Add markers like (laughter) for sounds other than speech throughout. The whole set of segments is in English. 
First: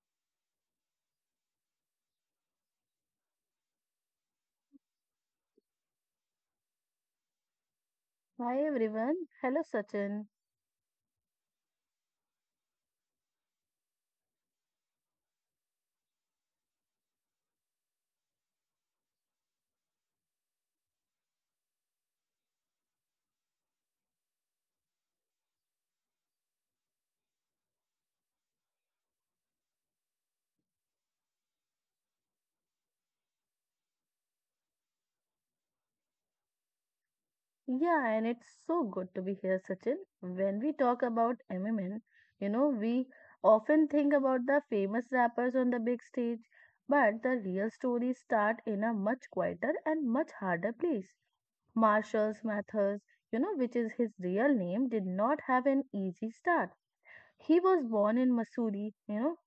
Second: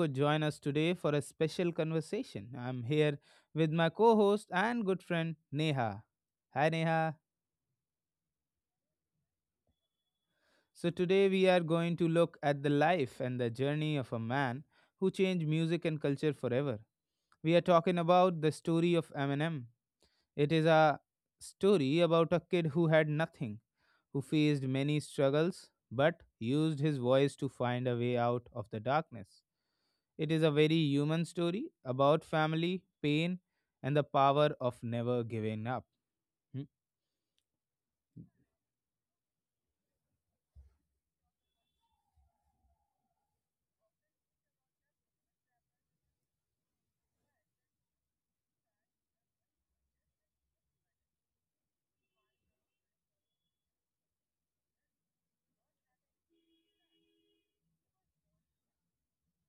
could join us today for a special conversation. I'm here with my co-host and good friend Neha. Hi, Neha. Hi everyone. Hello Sachin. So today we are going to look at the life and the journey of a man who changed music and culture forever. We are talking about the story of Eminem. It is a story about a kid who had nothing who faced many struggles but used his voice to find a way out of the darkness. It is a very human story about family, pain, and the power of never giving up. Hmm, Yeah, and it's so good to be here, Sachin. When we talk about MMN, we often think about the famous rappers on the big stage, but the real stories start in a much quieter and much harder place. Marshall's Mathers, which is his real name, did not have an easy start. He was born in Missouri, you know,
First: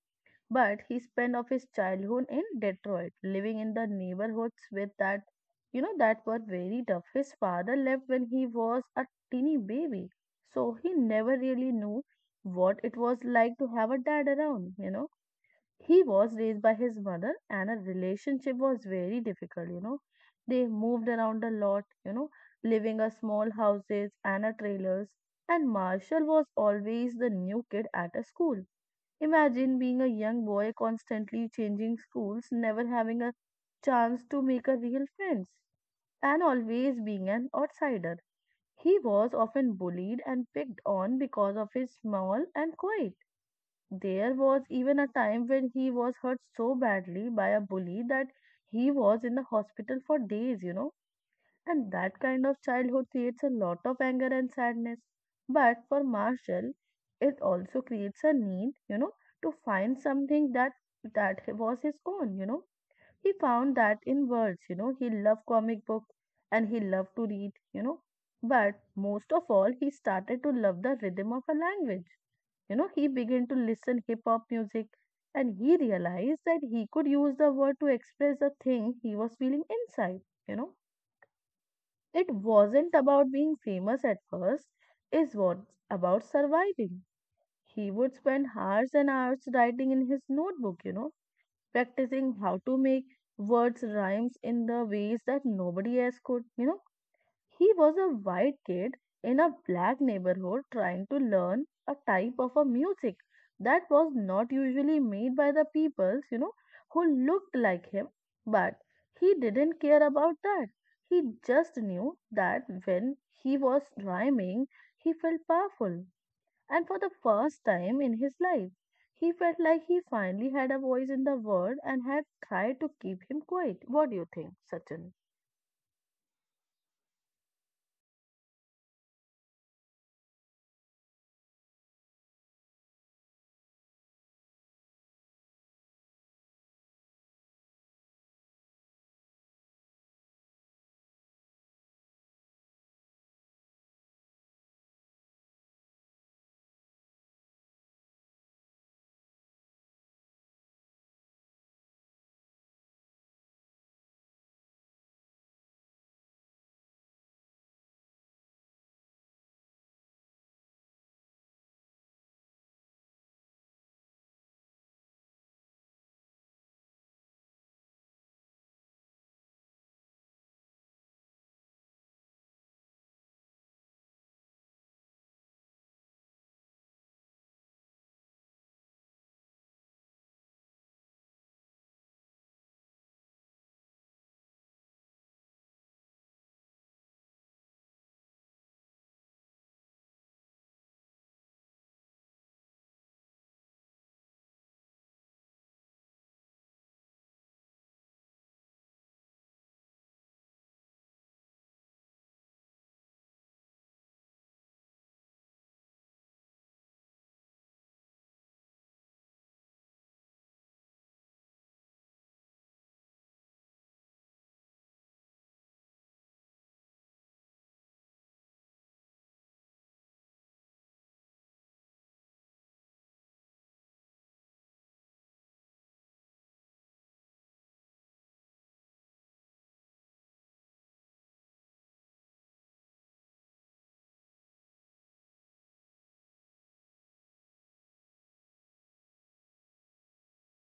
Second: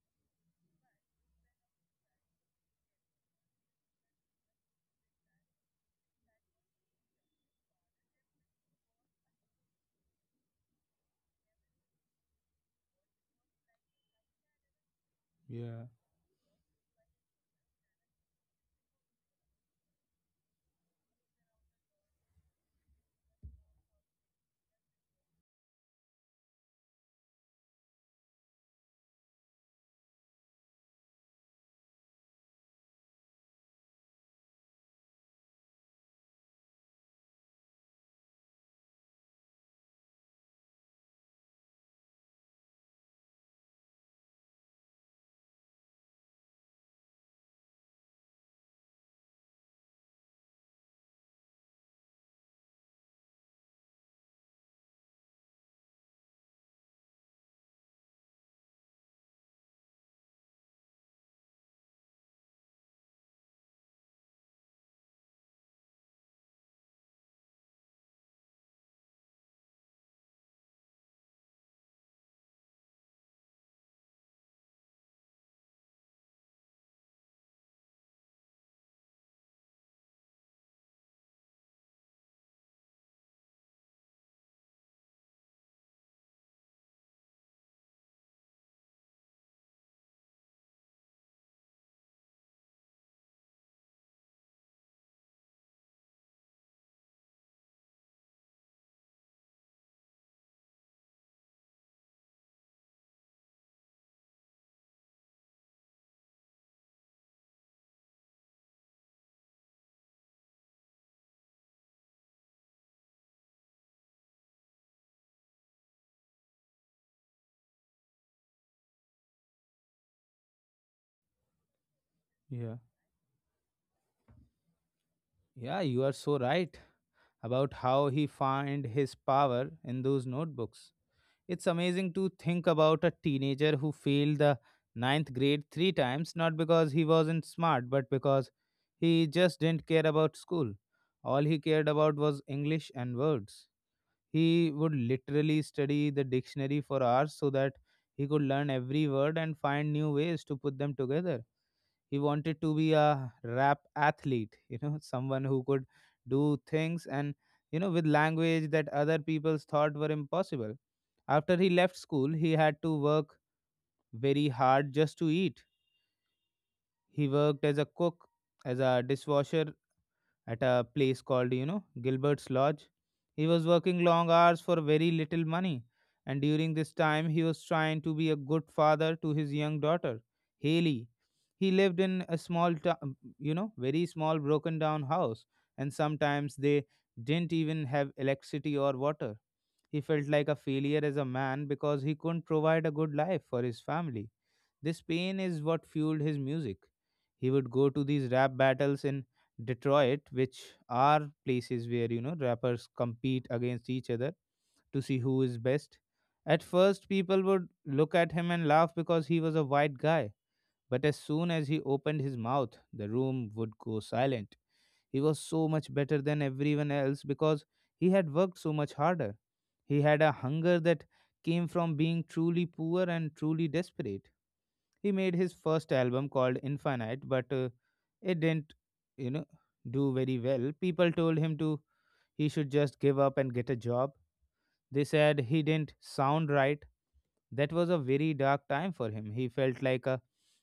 But he spent of his childhood in Detroit, living in the neighborhoods with that, that were very tough. His father left when he was a teeny baby, so he never really knew what it was like to have a dad around. Yeah, He was raised by his mother, and a relationship was very difficult. They moved around a lot, living a small houses and a trailers. And Marshall was always the new kid at a school. Imagine being a young boy constantly changing schools, never having a chance to make a real friends, and always being an outsider. He was often bullied and picked on because of his small and quiet. There was even a time when he was hurt so badly by a bully that he was in the hospital for days. And that kind of childhood creates a lot of anger and sadness. But for Marshall, it also creates a need, to find something that was his own. He found that in words, he loved comic books and he loved to read. But most of all, he started to love the rhythm of a language. He began to listen hip hop music and he realized that he could use the word to express the thing he was feeling inside, you know it wasn't about being famous at first, it was about surviving. He would spend hours and hours writing in his notebook, practicing how to make words rhymes in the ways that nobody else could. He was a white kid in a black neighborhood trying to learn a type of a music that was not usually made by the peoples, who looked like him. But he didn't care about that. He just knew that when he was rhyming, he felt powerful. And for the first time in his life, he felt like he finally had a voice in the world and had yeah. tried to keep him quiet. What do you think, Sachin? Yeah, you are so right about how he found his power in those notebooks. It's amazing to think about a teenager who failed the ninth grade three times, not because he wasn't smart, but because he just didn't care about school. All he cared about was English and words. He would literally study the dictionary for hours so that he could learn every word and find new ways to put them together. He wanted to be a rap athlete, you know, (laughs) someone who could do things and, you know, with language that other people thought were impossible after he left school, he had to work very hard just to eat. He worked as a cook, as a dishwasher at a place called, you know, Gilbert's Lodge. He was working long hours for very little money. And during this time, he was trying to be a good father to his young daughter, Haley. He lived in a small, you know, very small broken down house. And sometimes they didn't even have electricity or water. He felt like a failure as a man because he couldn't provide a good life for his family. This pain is what fueled his music. He would go to these rap battles in Detroit, which are places where, you know, rappers compete against each other to see who is best. At first, people would look at him and laugh because he was a white guy. But as soon as he opened his mouth, the room would go silent. He was so much better than everyone else because he had worked so much harder. He had a hunger that came from being truly poor and truly desperate. He made his first album called Infinite, but it didn't, you know, do very well. People told him to he should just give up and get a job. They said he didn't sound right. That was a very dark time for him. He felt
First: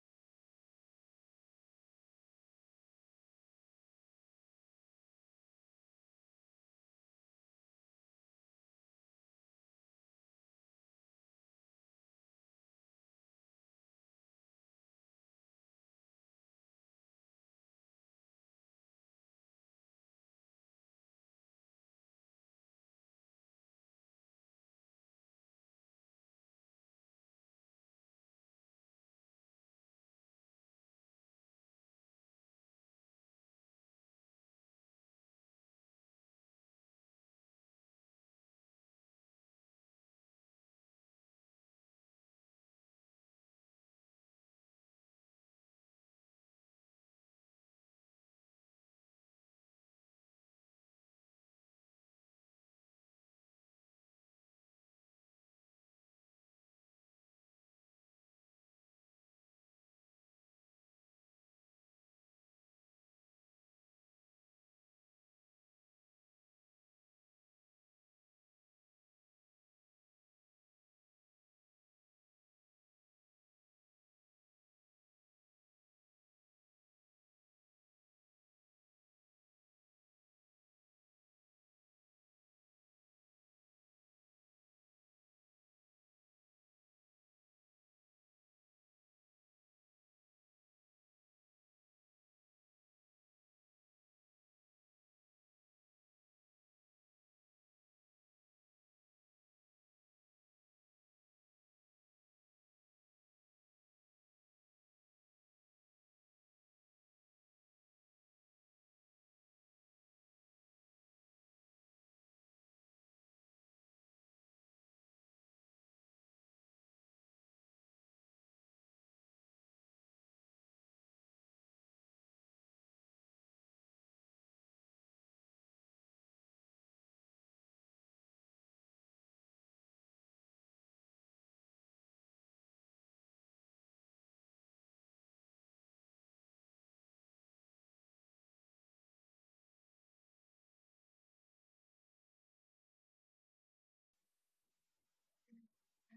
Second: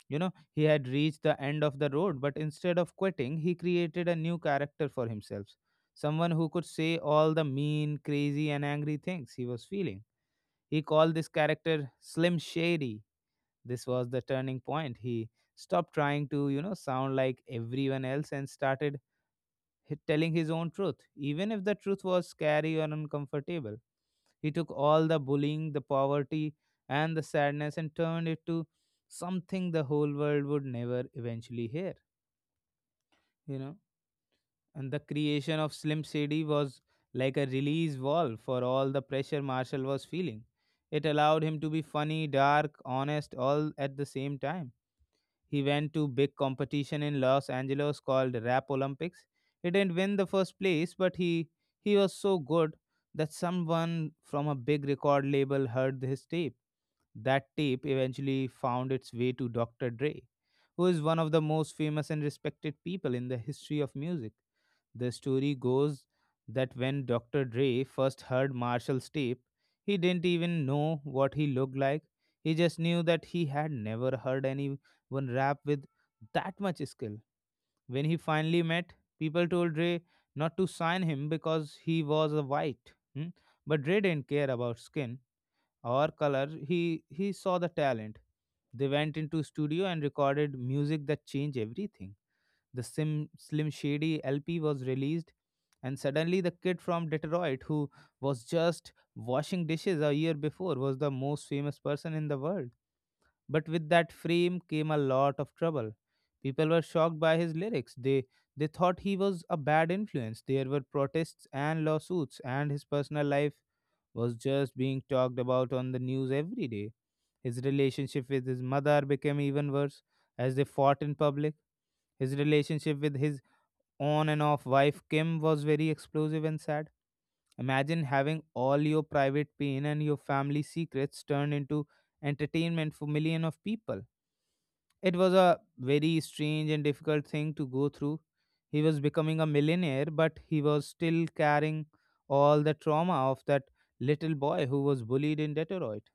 you know, he had reached the end of the road, but instead of quitting, he created a new character for himself. Someone who could say all the mean, crazy, and angry things he was feeling. He called this character Slim Shady. This was the turning point. He stopped trying to, you know, sound like everyone else and started telling his own truth, even if the truth was scary or uncomfortable. He took all the bullying, the poverty, and the sadness and turned it to something the whole world would never eventually hear, you know. And the creation of Slim Shady was like a release valve for all the pressure Marshall was feeling. It allowed him to be funny, dark, honest, all at the same time. He went to big competition in Los Angeles called Rap Olympics. He didn't win the first place, but he was so good that someone from a big record label heard his tape. That tape eventually found its way to Dr. Dre, who is one of the most famous and respected people in the history of music. The story goes that when Dr. Dre first heard Marshall's tape, he didn't even know what he looked like. He just knew that he had never heard anyone one rap with that much skill. When he finally met, people told Ray not to sign him because he was a white. Hmm. But Ray didn't care about skin or color. He saw the talent. They went into studio and recorded music that changed everything. The Slim Shady LP was released, and suddenly the kid from Detroit who was just washing dishes a year before was the most famous person in the world. But with that frame came a lot of trouble. People were shocked by his lyrics. They thought he was a bad influence. There were protests and lawsuits, and his personal life was just being talked about on the news every day. His relationship with his mother became even worse as they fought in public. His relationship with his on and off wife Kim was very explosive and sad. Imagine having all your private pain and your family secrets turned into entertainment for millions of people. It was a very strange and difficult thing to go through. He was becoming a millionaire, but he was still carrying all the trauma of that little boy who was bullied in Detroit.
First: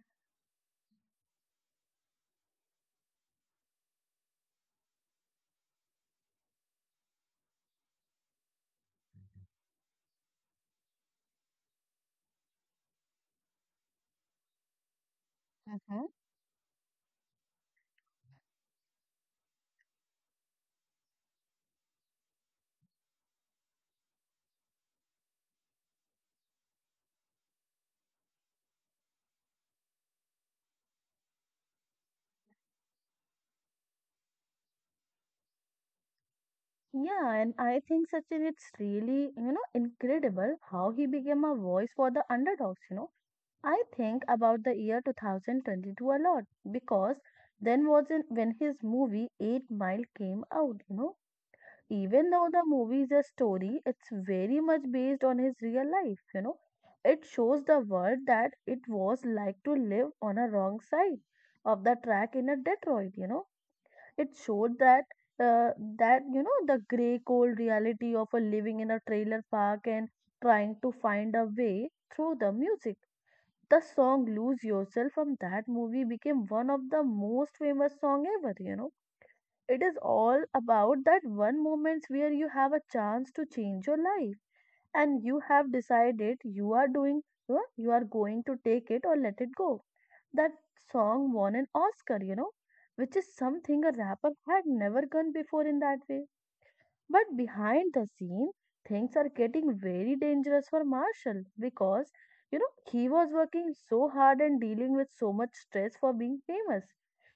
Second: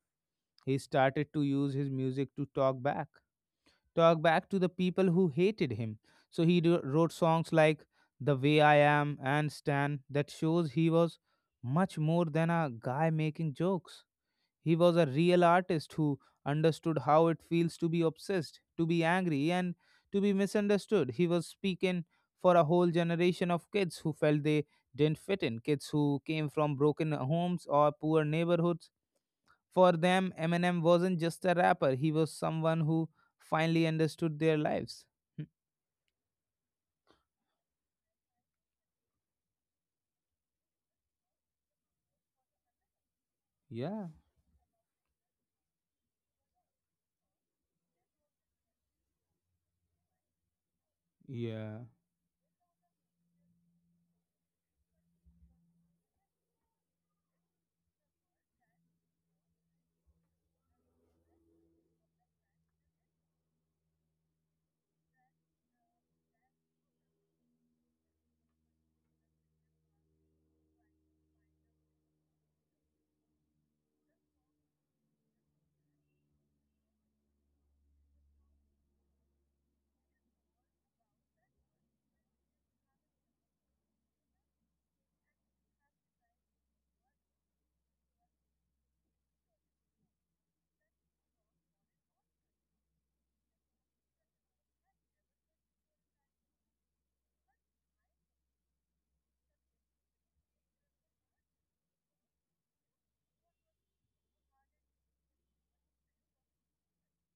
He started to use his music to talk back to the people who hated him. So he wrote songs like The Way I Am and Stan that shows he was much more than a guy making jokes. He was a real artist who understood how it feels to be obsessed, to be angry, and to be misunderstood. He was speaking for a whole generation of kids who felt they didn't fit in, kids who came from broken homes or poor neighborhoods. For them, Eminem wasn't just a rapper, he was someone who finally understood their lives. Hmm. Yeah, and I think Sachin, it's really, incredible how he became a voice for the underdogs. I Yeah, think about the year 2022 a lot because then wasn't when his movie 8 Mile came out, yeah, Even though the movie is a story, it's very much based on his real life, It shows the world that it was like to live on a wrong side of the track in a Detroit. It showed that uh, the gray cold reality of a living in a trailer park and trying to find a way through the music. The song "Lose Yourself" from that movie became one of the most famous song ever. It is all about that one moment where you have a chance to change your life and you have decided you are doing, you are going to take it or let it go that Song won an oscar, which is something a rapper had never done before in that way. But behind the scene, things are getting very dangerous for marshall because he was working so hard and dealing with so much stress for being famous.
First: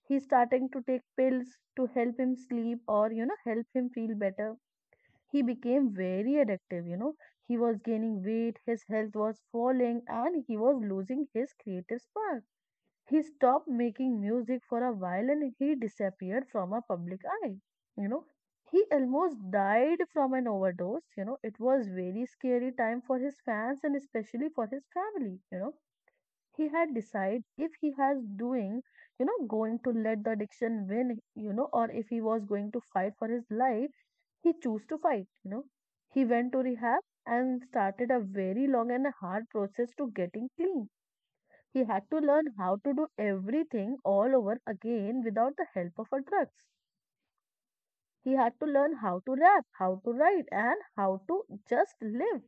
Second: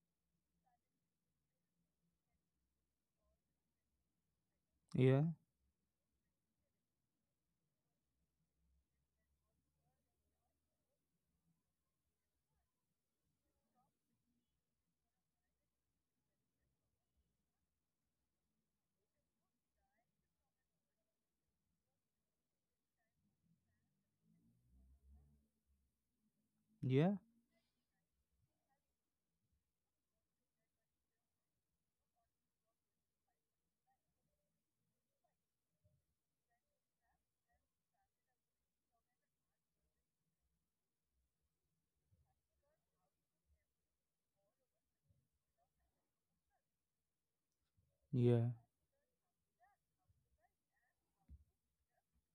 He's starting to take pills to help him sleep or help him feel better. yeah, He became very addictive, He was gaining weight, his health was falling, and he was losing his creative spark. He stopped making music for a while and he disappeared from our public eye. You know, he almost died from an overdose. It was very scary time for his fans and especially for his family. He had yeah, decided if he has doing going to let the addiction win, or if he was going to fight for his life. He chose to fight. He went to rehab and started a very long and hard process to getting clean. He had to learn how to do everything all over again without the help of a drugs. He had yeah, to learn how to rap, how to write, and how to just live.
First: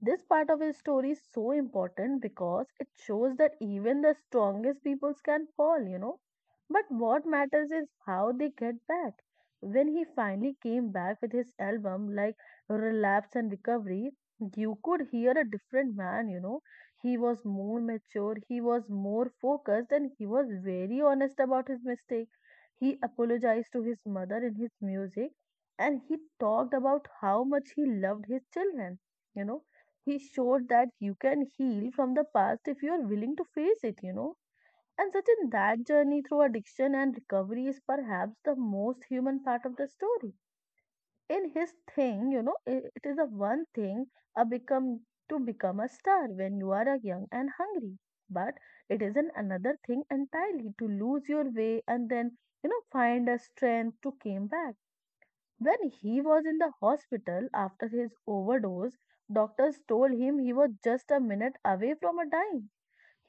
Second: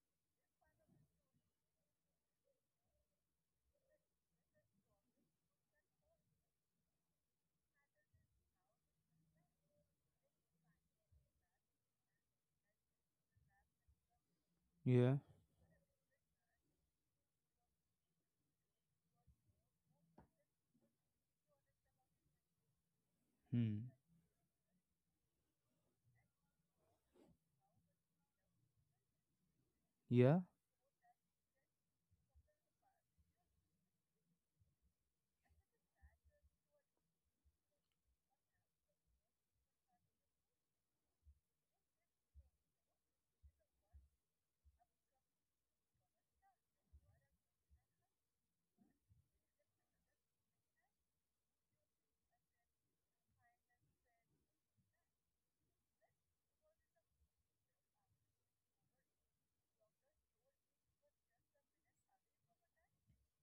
This part of his story is so important because it shows that even the strongest peoples can fall, But what matters is how they get back. When he finally came back with his album, like Relapse and Recovery, you yeah, could hear a different man, He was more mature, he was more focused, and he was very honest about his mistake. He apologized to hmm. his mother in his music and he talked about how much he loved his children, you know he yeah, showed that you can heal from the past if you are willing to face it, And Sachin, that journey through addiction and recovery is perhaps the most human part of the story. In his thing, it is the one thing a become to become a star when you are a young and hungry. But it is an another thing entirely to lose your way and then, find a strength to came back. When he was in the hospital after his overdose, doctors told him he was just a minute away from a dying.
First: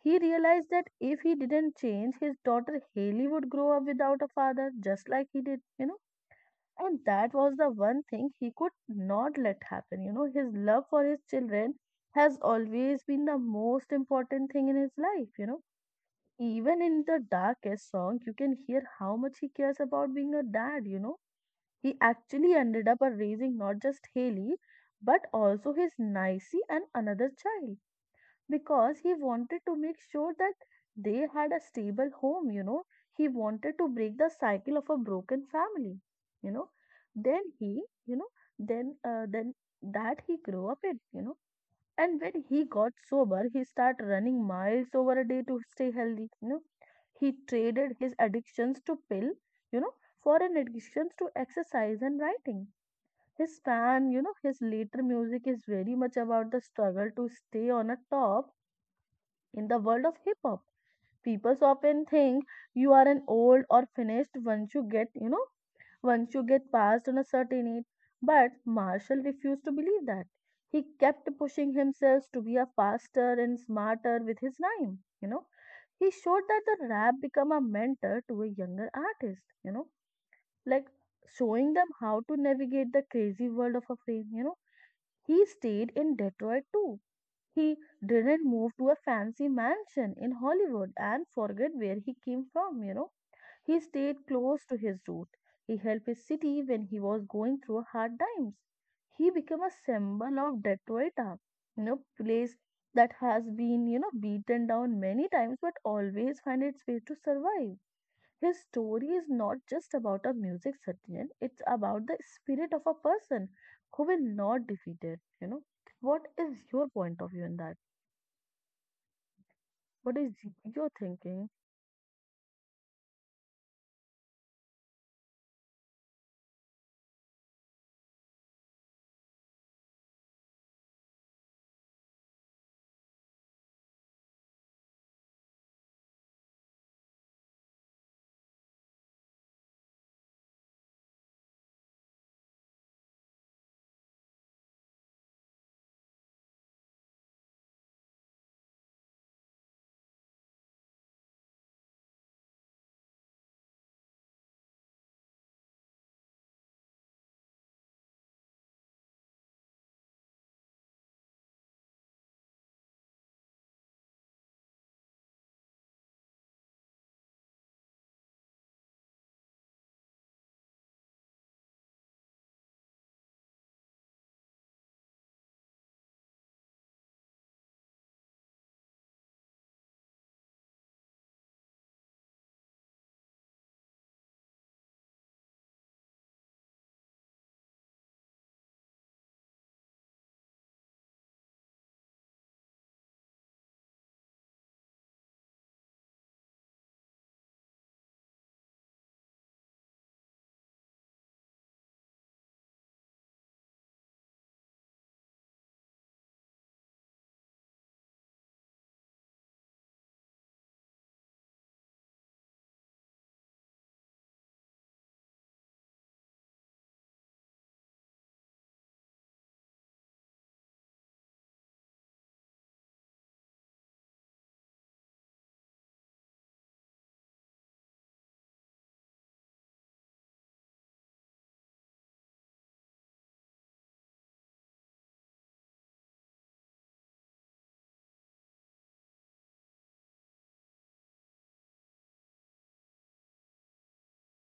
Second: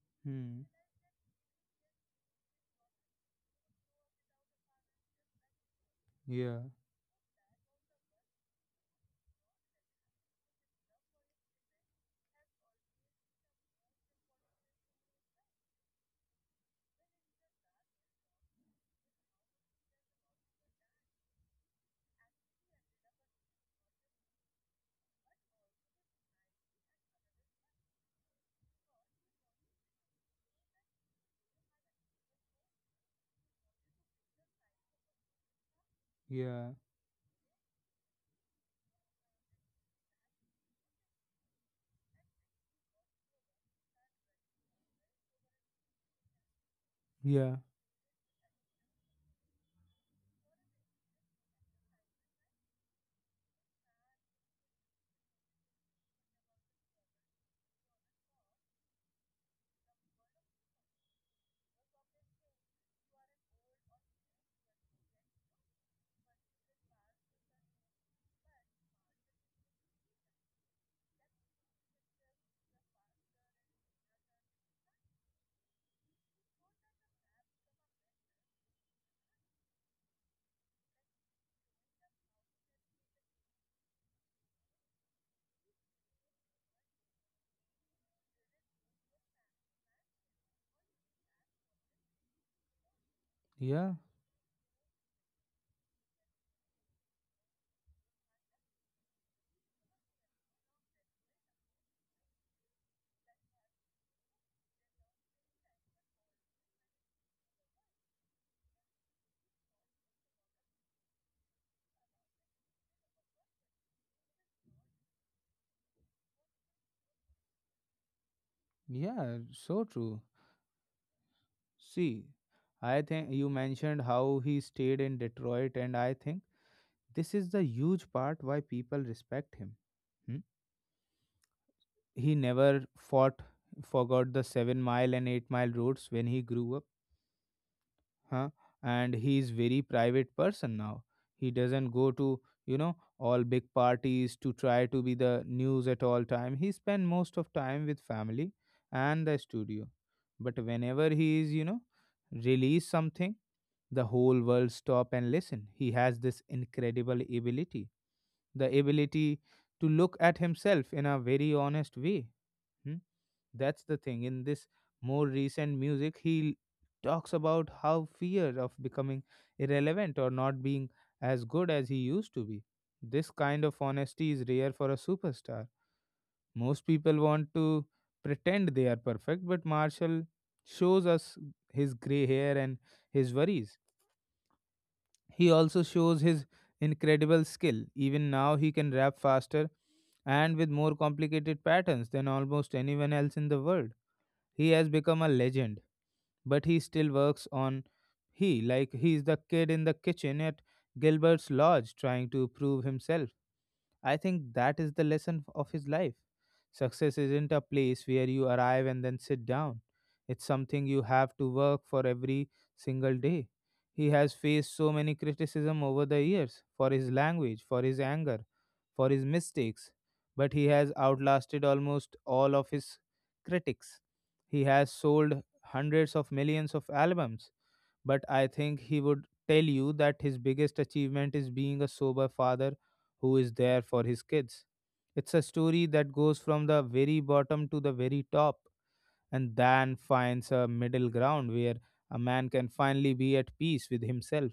He hmm. realized that if he didn't change, his daughter Haley would grow up without a father, just like he did, yeah, And that was the one thing he could not let happen. His love for his children has always been the most important thing in his life, Even in the darkest song, you can hear how much he cares about being a dad. He actually ended up raising not just Haley, but also his Nicey and another child because he wanted to make sure that they had a stable home, He wanted to break the cycle of a broken family, you know. yeah, Then he, you know, then that he grew up in, And when he got sober, he started running miles over a day to stay healthy. He yeah. traded his addictions to pill, you know, for an addictions to exercise and writing. His fan, his later music is very much about the struggle to stay on a top in the world of hip hop. People often think you are an old or finished once you get past on a certain age. But Marshall refused to believe that. He kept pushing himself to be a faster and smarter with his rhyme, He showed that the rap become a mentor to a younger artist, like showing them how to navigate the crazy world of a frame, He stayed in Detroit too. He didn't move to a fancy mansion in Hollywood and forget where he came from, he Yeah. stayed close to his root. He helped his city when he was going through hard times. He became a symbol of Detroita, place that has been, beaten down many times but always find its way to survive. His story is not just about a music Satyan, it's about the spirit of a person who will not defeat it, What is your point of view in that? Yeah, so true. What is your thinking? See, I think you mentioned how he stayed in Detroit, and I think this is the huge part why people respect him. hmm? He never forgot the seven mile and eight-mile roads when he grew up, huh? And he is very private person now. He doesn't go to, you know, all big parties to try to be the news at all time. He spend most of time with family and the studio. But whenever he is, you know, release something, the whole world stop and listen. He has this incredible ability to look at himself in a very honest way. hmm? That's the thing. In this more recent music, he talks about how fear of becoming irrelevant or not being as good as he used to be. This kind of honesty is rare for a superstar. Most people want to pretend they are perfect, but Marshall shows us his gray hair and his worries. He also shows his incredible skill. Even now, he can rap faster and with more complicated patterns than almost anyone else in the world. He has become a legend, but he still works on he like he's the kid in the kitchen at Gilbert's lodge trying to prove himself. I think that is the lesson of his life. Success isn't a place where you arrive and then sit down. It's something you have to work for every single day. He has faced so many criticism over the years for his language, for his anger, for his mistakes, but he has outlasted almost all of his critics. He has sold hundreds of millions of albums, but I think he would tell you that his biggest achievement is being a sober father who is there for his kids. It's a story that goes from the very bottom to the very top and then finds a middle ground where a man can finally be at peace with himself.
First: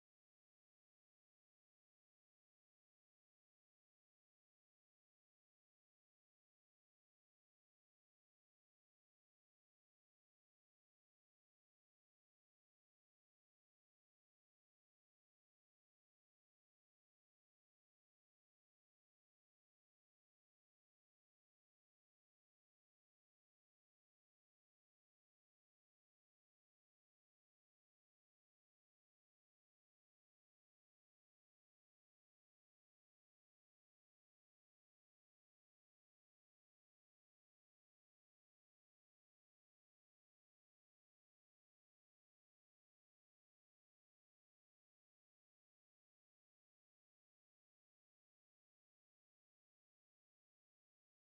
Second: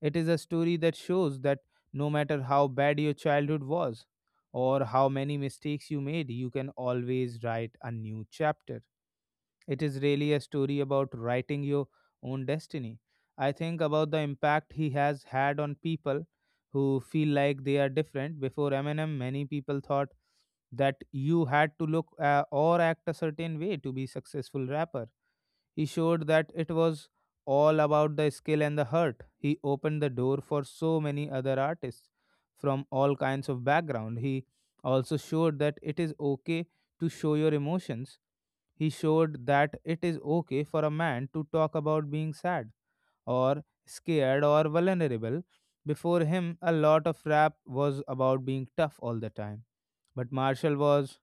It is a story that shows that no matter how bad your childhood was or how many mistakes you made, you can always write a new chapter. It is really a story about writing your own destiny. I think about the impact he has had on people who feel like they are different. Before Eminem, many people thought that you had to look or act a certain way to be successful rapper. He showed that it was all about the skill and the heart. He opened the door for so many other artists from all kinds of background. He also showed that it is okay to show your emotions. He showed that it is okay for a man to talk about being sad or scared or vulnerable. Before him, a lot of rap was about being tough all the time. But Marshall was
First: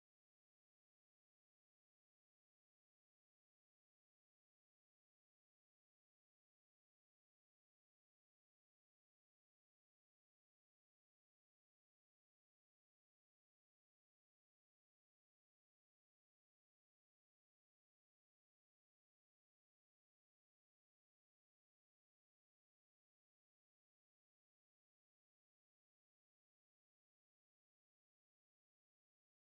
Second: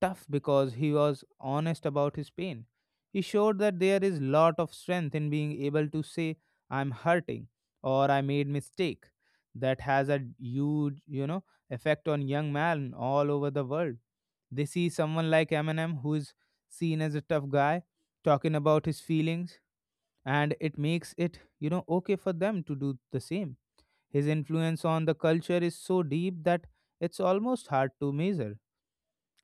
tough because he was honest about his pain. He showed that there is lot of strength in being able to say I'm hurting or I made mistake. That has a huge, you know, effect on young man all over the world. They see someone like Eminem who is seen as a tough guy talking about his feelings, and it makes it okay for them to do the same. His influence on the culture is so deep that it's almost hard to measure.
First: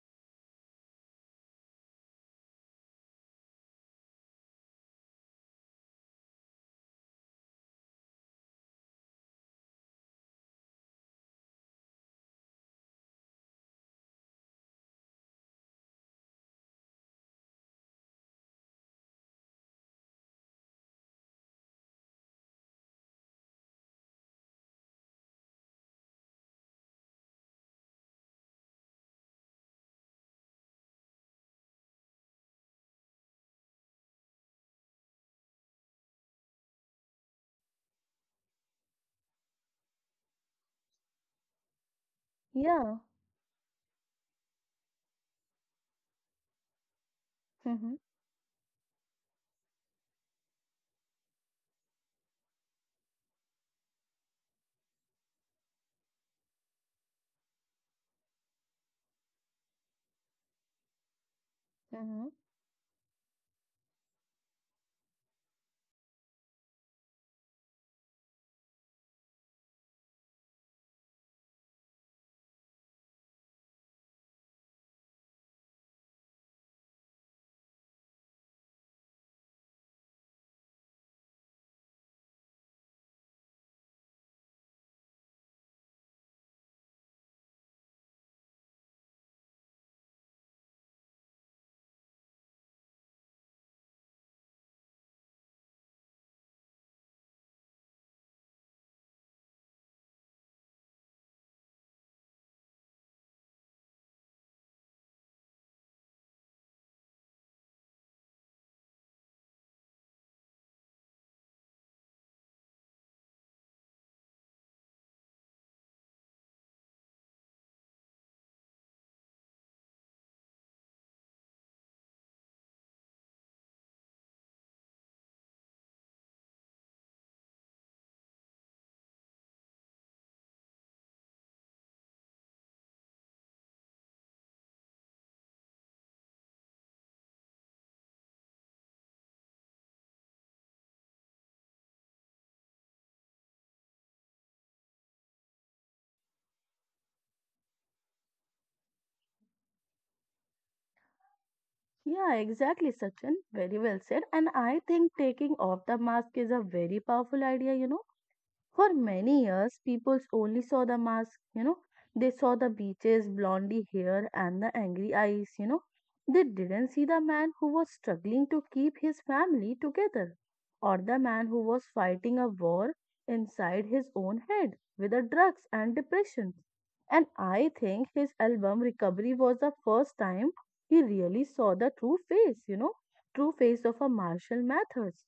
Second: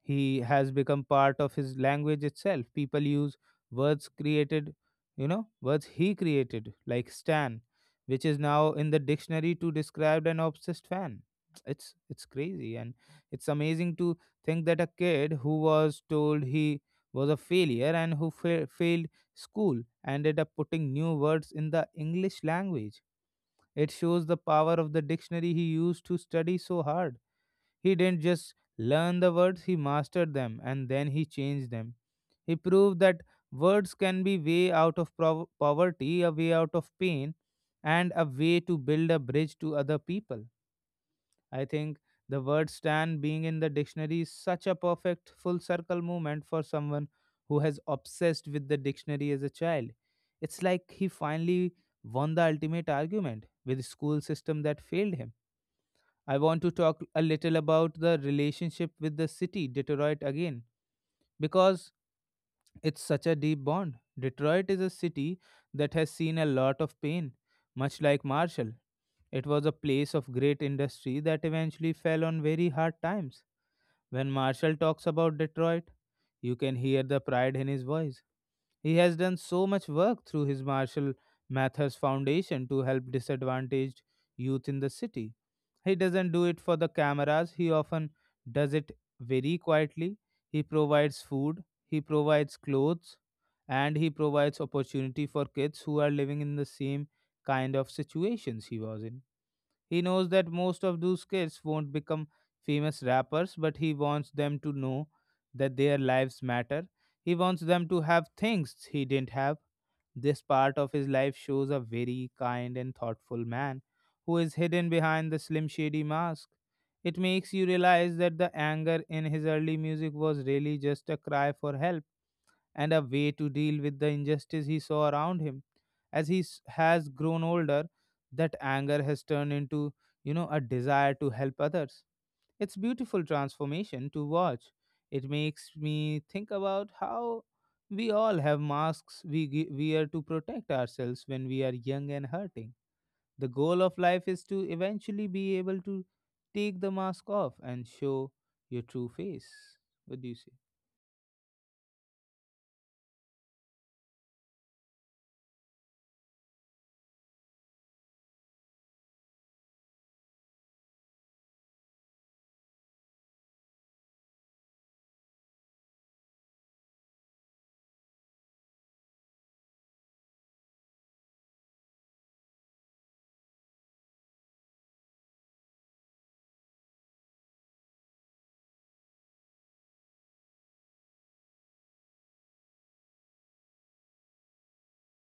He has become part of his language itself. People use words created words he created like Stan, which is now in the dictionary to describe an obsessed fan. (tsk) It's crazy, and it's amazing to think that a kid who was told he was a failure and who failed school ended up putting new words in the English language. It shows the power of the dictionary. He used to study so hard. He didn't just learn the words, he mastered them and then he changed them. He proved that words can be way out of poverty, a way out of pain, and a way to build a bridge to other people. I think the word Yeah. stand being in the dictionary is such a perfect full circle moment for someone who has obsessed with the dictionary as a child. It's like he finally won the ultimate argument with a school system that failed him. I want to talk a little about the relationship with the city, Detroit, again, because Mm-hmm. it's such a deep bond. Detroit is a city that has seen a lot of pain, much like Marshall. It was a place of great industry that eventually fell on very hard times. When Marshall talks about Detroit, you can hear the pride in his voice. He has done so much work through his Marshall Mathers Foundation to help disadvantaged youth in the city. He doesn't do it for the cameras, he often does it very quietly. He provides food, he provides clothes, and he provides opportunity for kids who are living in the same kind of situations he was in. He knows that most of those kids won't become famous rappers, but he wants them to know that their lives matter. He wants them to have things he didn't have. This part of his life shows a very kind and thoughtful man who is hidden behind the Slim Shady mask. It makes you realize that the anger in his early music was really just a cry for help and a way to deal with the injustice he saw around him. As he has grown older, that anger has turned into, you know, a desire to help others. It's beautiful transformation to watch. It makes me think about how we all have masks we wear to protect ourselves when we are young and hurting. The goal of life is to eventually be able to take the mask off and show your true face. What do you say? Yeah, exactly, Sachin. Very well said. And I think taking off the mask is a very powerful idea, For many years, people only saw the mask, They saw the beaches, blondie hair, and the angry eyes, They didn't see the man who was struggling to keep his family together, or the man who was fighting a war inside his own head with the drugs and depression. And I think his album Recovery was the first time he really saw the true face, true face of a martial methods.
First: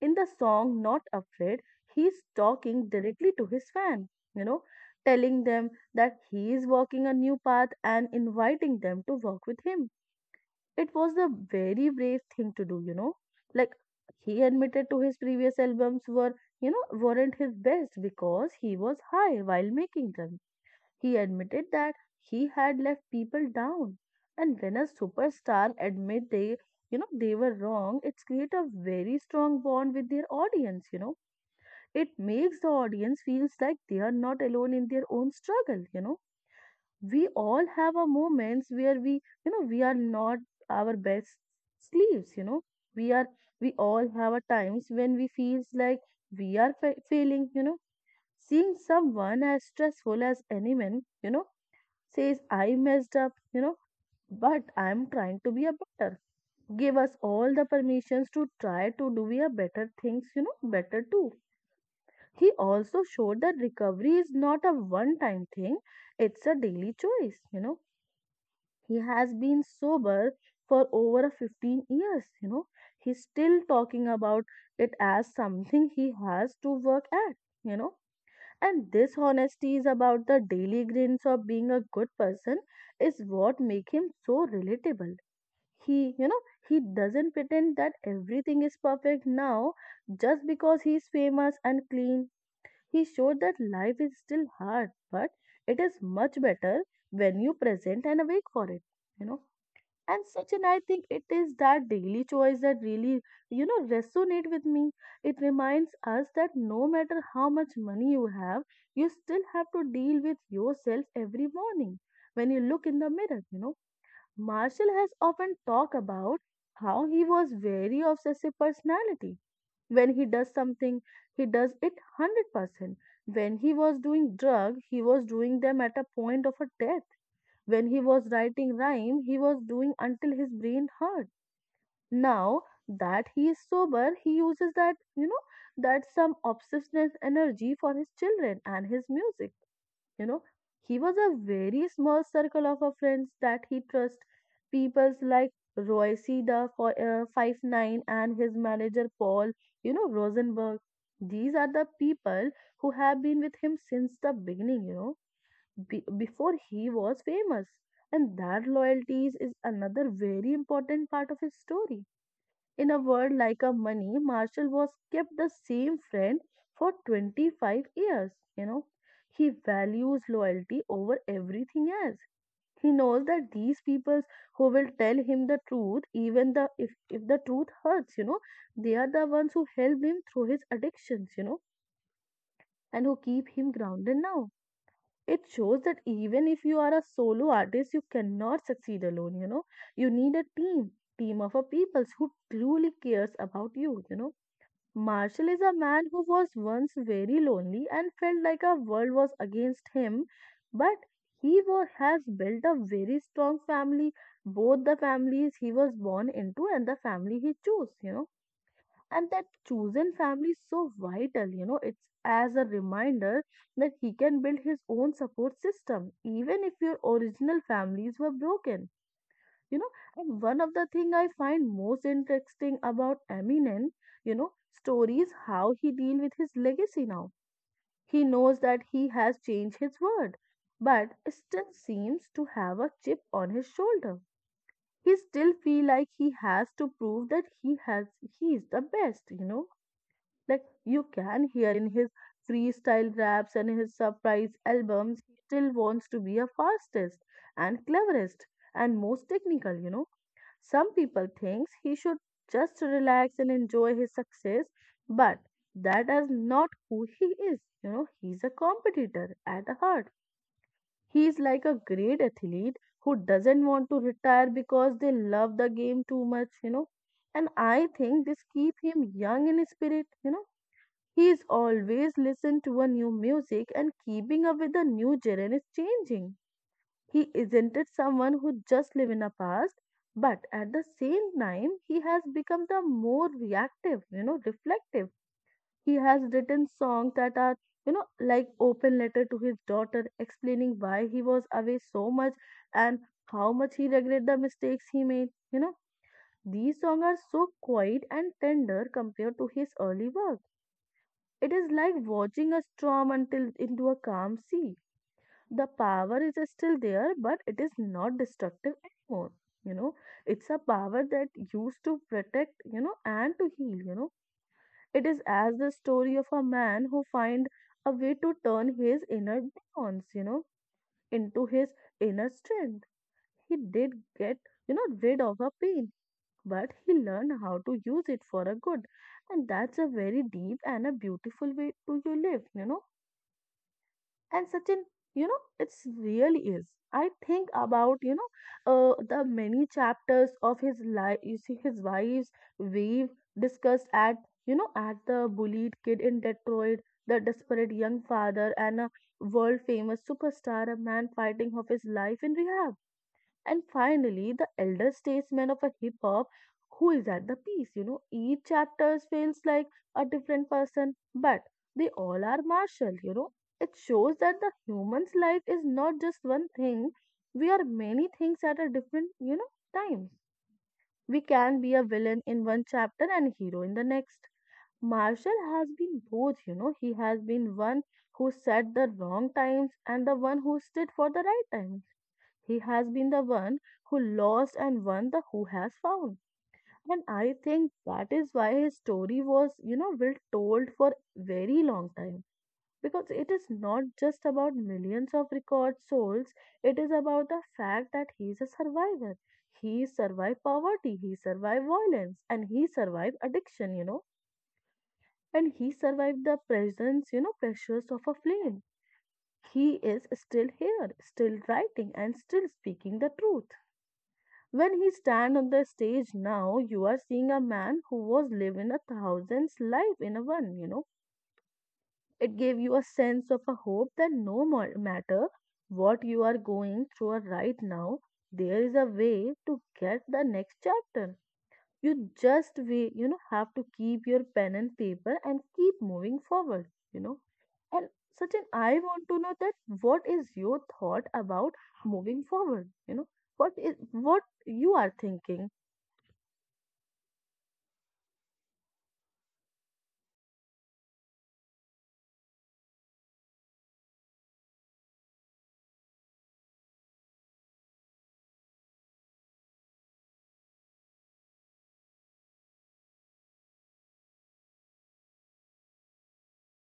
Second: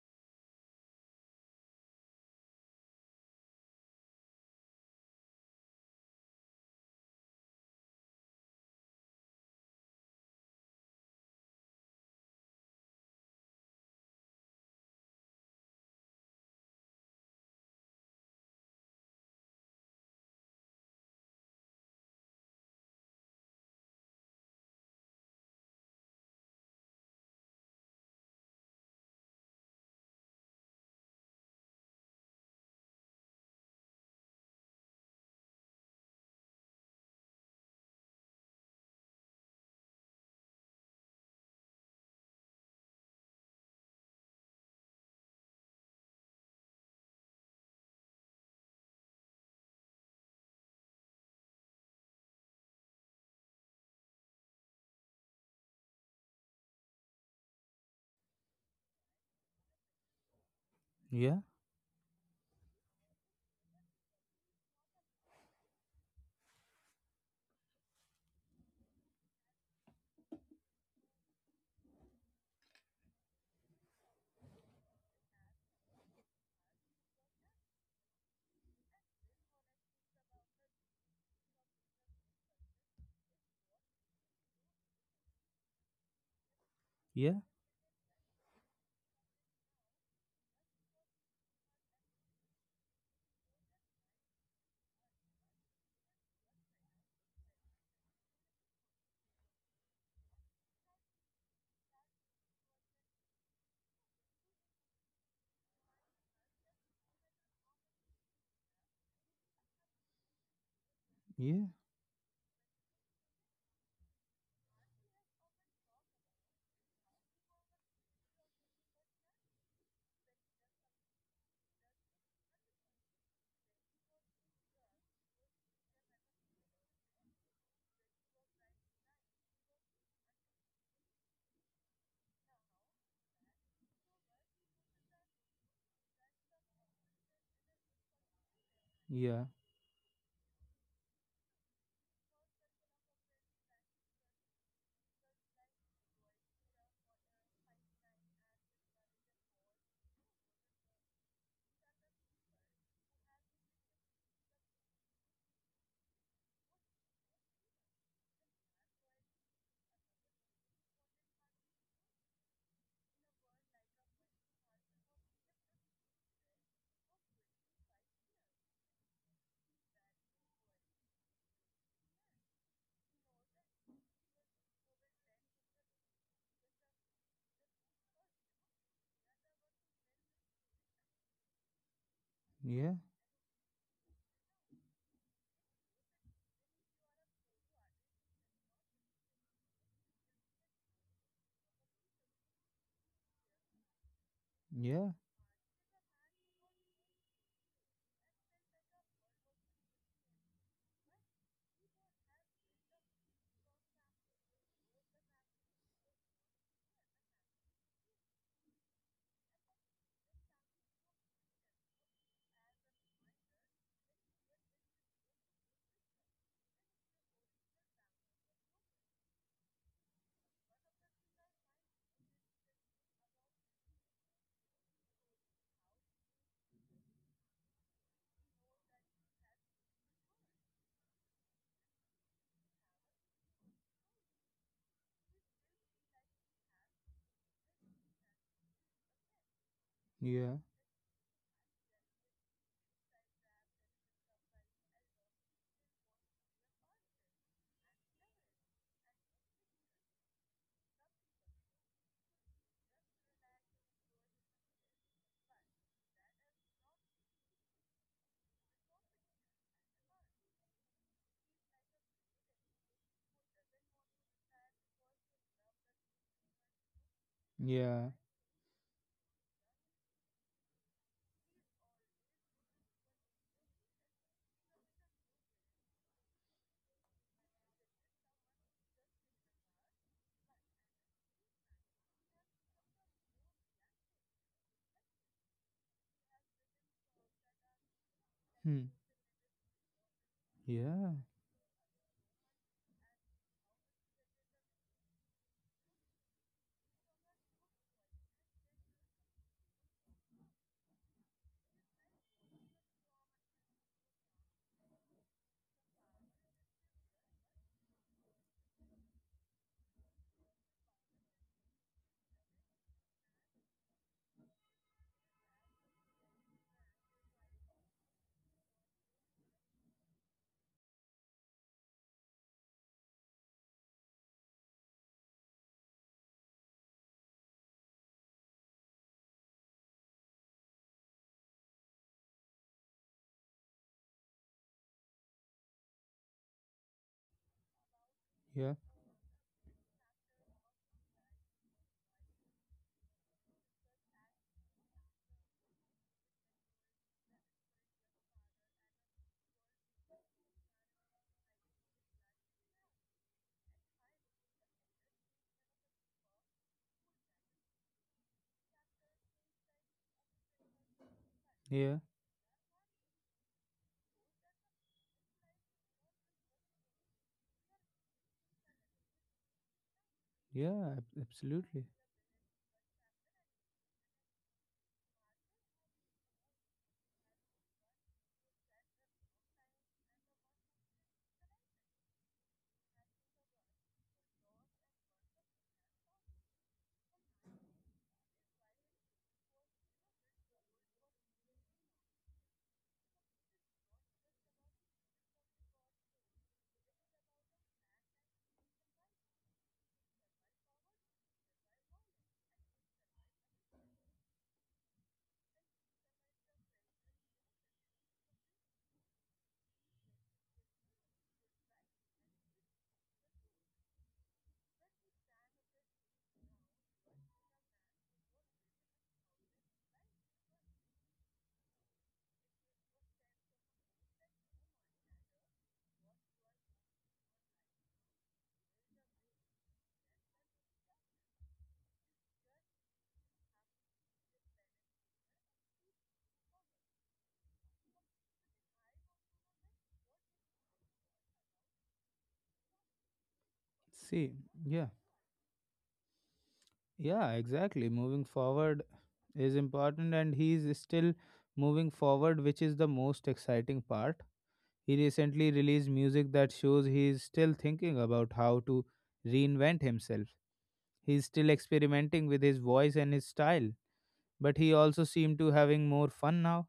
In the song Not Afraid, he's talking directly to his fan, you know, telling them that he is walking a new path and inviting them to walk with him. It was a very brave thing to do, Like he admitted to his previous albums were, weren't his best because he was high while making them. He admitted that he had left people down. And when a superstar admit they were wrong, it's create a very strong bond with their audience. It makes the audience feels like they are not alone in their own struggle. We all have our moments where we are not our best sleeves. We are we all have our times when we feels like we are failing. Seeing someone as stressful as anyone, says, I messed up, but I'm trying to be a better. Give us all the permissions to try to do a better things, better too. Yeah, He also showed that recovery is not a one time thing, it's a daily choice. He has been sober for over 15 years. He's still talking about it as something he has to work at, you know and this honesty is about the daily grins of being a good person is what make him so relatable. He, you know, he doesn't yeah, pretend that everything is perfect now just because he's famous and clean. He showed that life is still hard, but it is much better when you present and awake for it. You know, and such and I think it is that daily choice that really resonate with me. It reminds us that no matter how much money you have you still have to deal with yourself every yeah, morning when you look in the mirror. Marshall has often talked about how he was very obsessive personality when he does something he does it 100% when he was doing drug he was doing them at a point of a 10 when he was writing rhyme, he was doing until his brain hurt. Now that he is sober, he uses that some obsessive energy for his children and his yeah. music. You know, he was a very small circle of a friends that he trust. Peoples like Roy C. the 5'9" and his manager Paul Rosenberg. These are the people who have been with him since the beginning, before he was famous. And that loyalties is another very important part of his story. In a world like a money, Marshall was kept the same friend for 25 years. You know, he values loyalty over everything else. He knows that these people who will tell him the truth, even the if the truth hurts, they are the ones who helped him through his addictions, Yeah, and who keep him grounded now. It shows that even if you are a solo artist, you cannot succeed alone, you know. You need a team of a peoples who truly cares about you, you know. yeah, Marshall is a man who was once very lonely and felt like a world was against him, but has built a very strong family, both the families he was born into and the family he chose, and that chosen family is so vital. It's as a reminder that he can build his own support system even if your original families were broken you know and one of the thing I find most interesting about Eminem you know story is how he deal with his legacy now. He knows that he has changed his word but still seems to have a chip on his shoulder. He still feel like he has to prove that he is the best. yeah, Like you can hear in his freestyle raps and his surprise albums, he still wants to be a fastest and cleverest and most technical. Some people thinks he should just relax and enjoy his success, but that is not who he is. He's a competitor at the heart. He is like a great athlete who doesn't want to retire because they love the game too much. And I yeah, think this keep him young in spirit. He is always listening to a new music and keeping up with the new genre is changing. He isn't it someone who just live in a past, but at the same time he has become the more reflective. He has written songs that are, like hmm, open letter to his daughter explaining why yeah, he was away so much and how much he regret the mistakes he made. These songs are so quiet and tender compared to his early work. It is like watching a storm until into a calm sea. The power is still there, but it is not destructive anymore. You know, it's a power that used to protect, and to heal. It is as the story of a man who find a way to turn his inner demons, into his inner strength. He did get, rid of a pain, but he learned how to use it for a good. And that's a very deep and a beautiful way to you live. And such an it's really is. I think about yeah, the many chapters of his life you see his wife's wave discussed at you know at the bullied kid in Detroit, the desperate young father and a world famous superstar, a man fighting of his life in rehab, and finally, the elder statesman of a hip hop who is at the peace. Each chapter feels like a different person, but they yeah, all are Martial. It shows that the human's life is not just one thing. We are many things at a different, times. yeah, We can be a absolutely. villain in one chapter and hero in the next. Marshall has been both. He has been one who said the wrong times and the one who stood for the right time. He has been the one who lost and won the who has found. And I think that is why his story was, well told for very long time. Because it is not just about millions of record souls, it is about the fact that he is a survivor. He survived poverty, he survived violence, and he survived addiction. And he survived the pressures of a flame. He is still here, still writing, and still speaking the truth. When he stand on the stage now, you are seeing a man who was living a thousand's life in a one. It gave you a sense of a hope that no more matter what you are going through right now, there is a way to get the next chapter. You just way, have to keep your pen and paper and keep moving forward, you know. And Sachin, I want to know that what is your thought about moving forward? What See, you yeah, are thinking? yeah, exactly. Moving forward is important, and he's still moving forward, which is the most exciting part. He recently released music that shows he's still thinking about how to reinvent himself. He's still experimenting with his voice and his style, but he also seemed to having more fun now.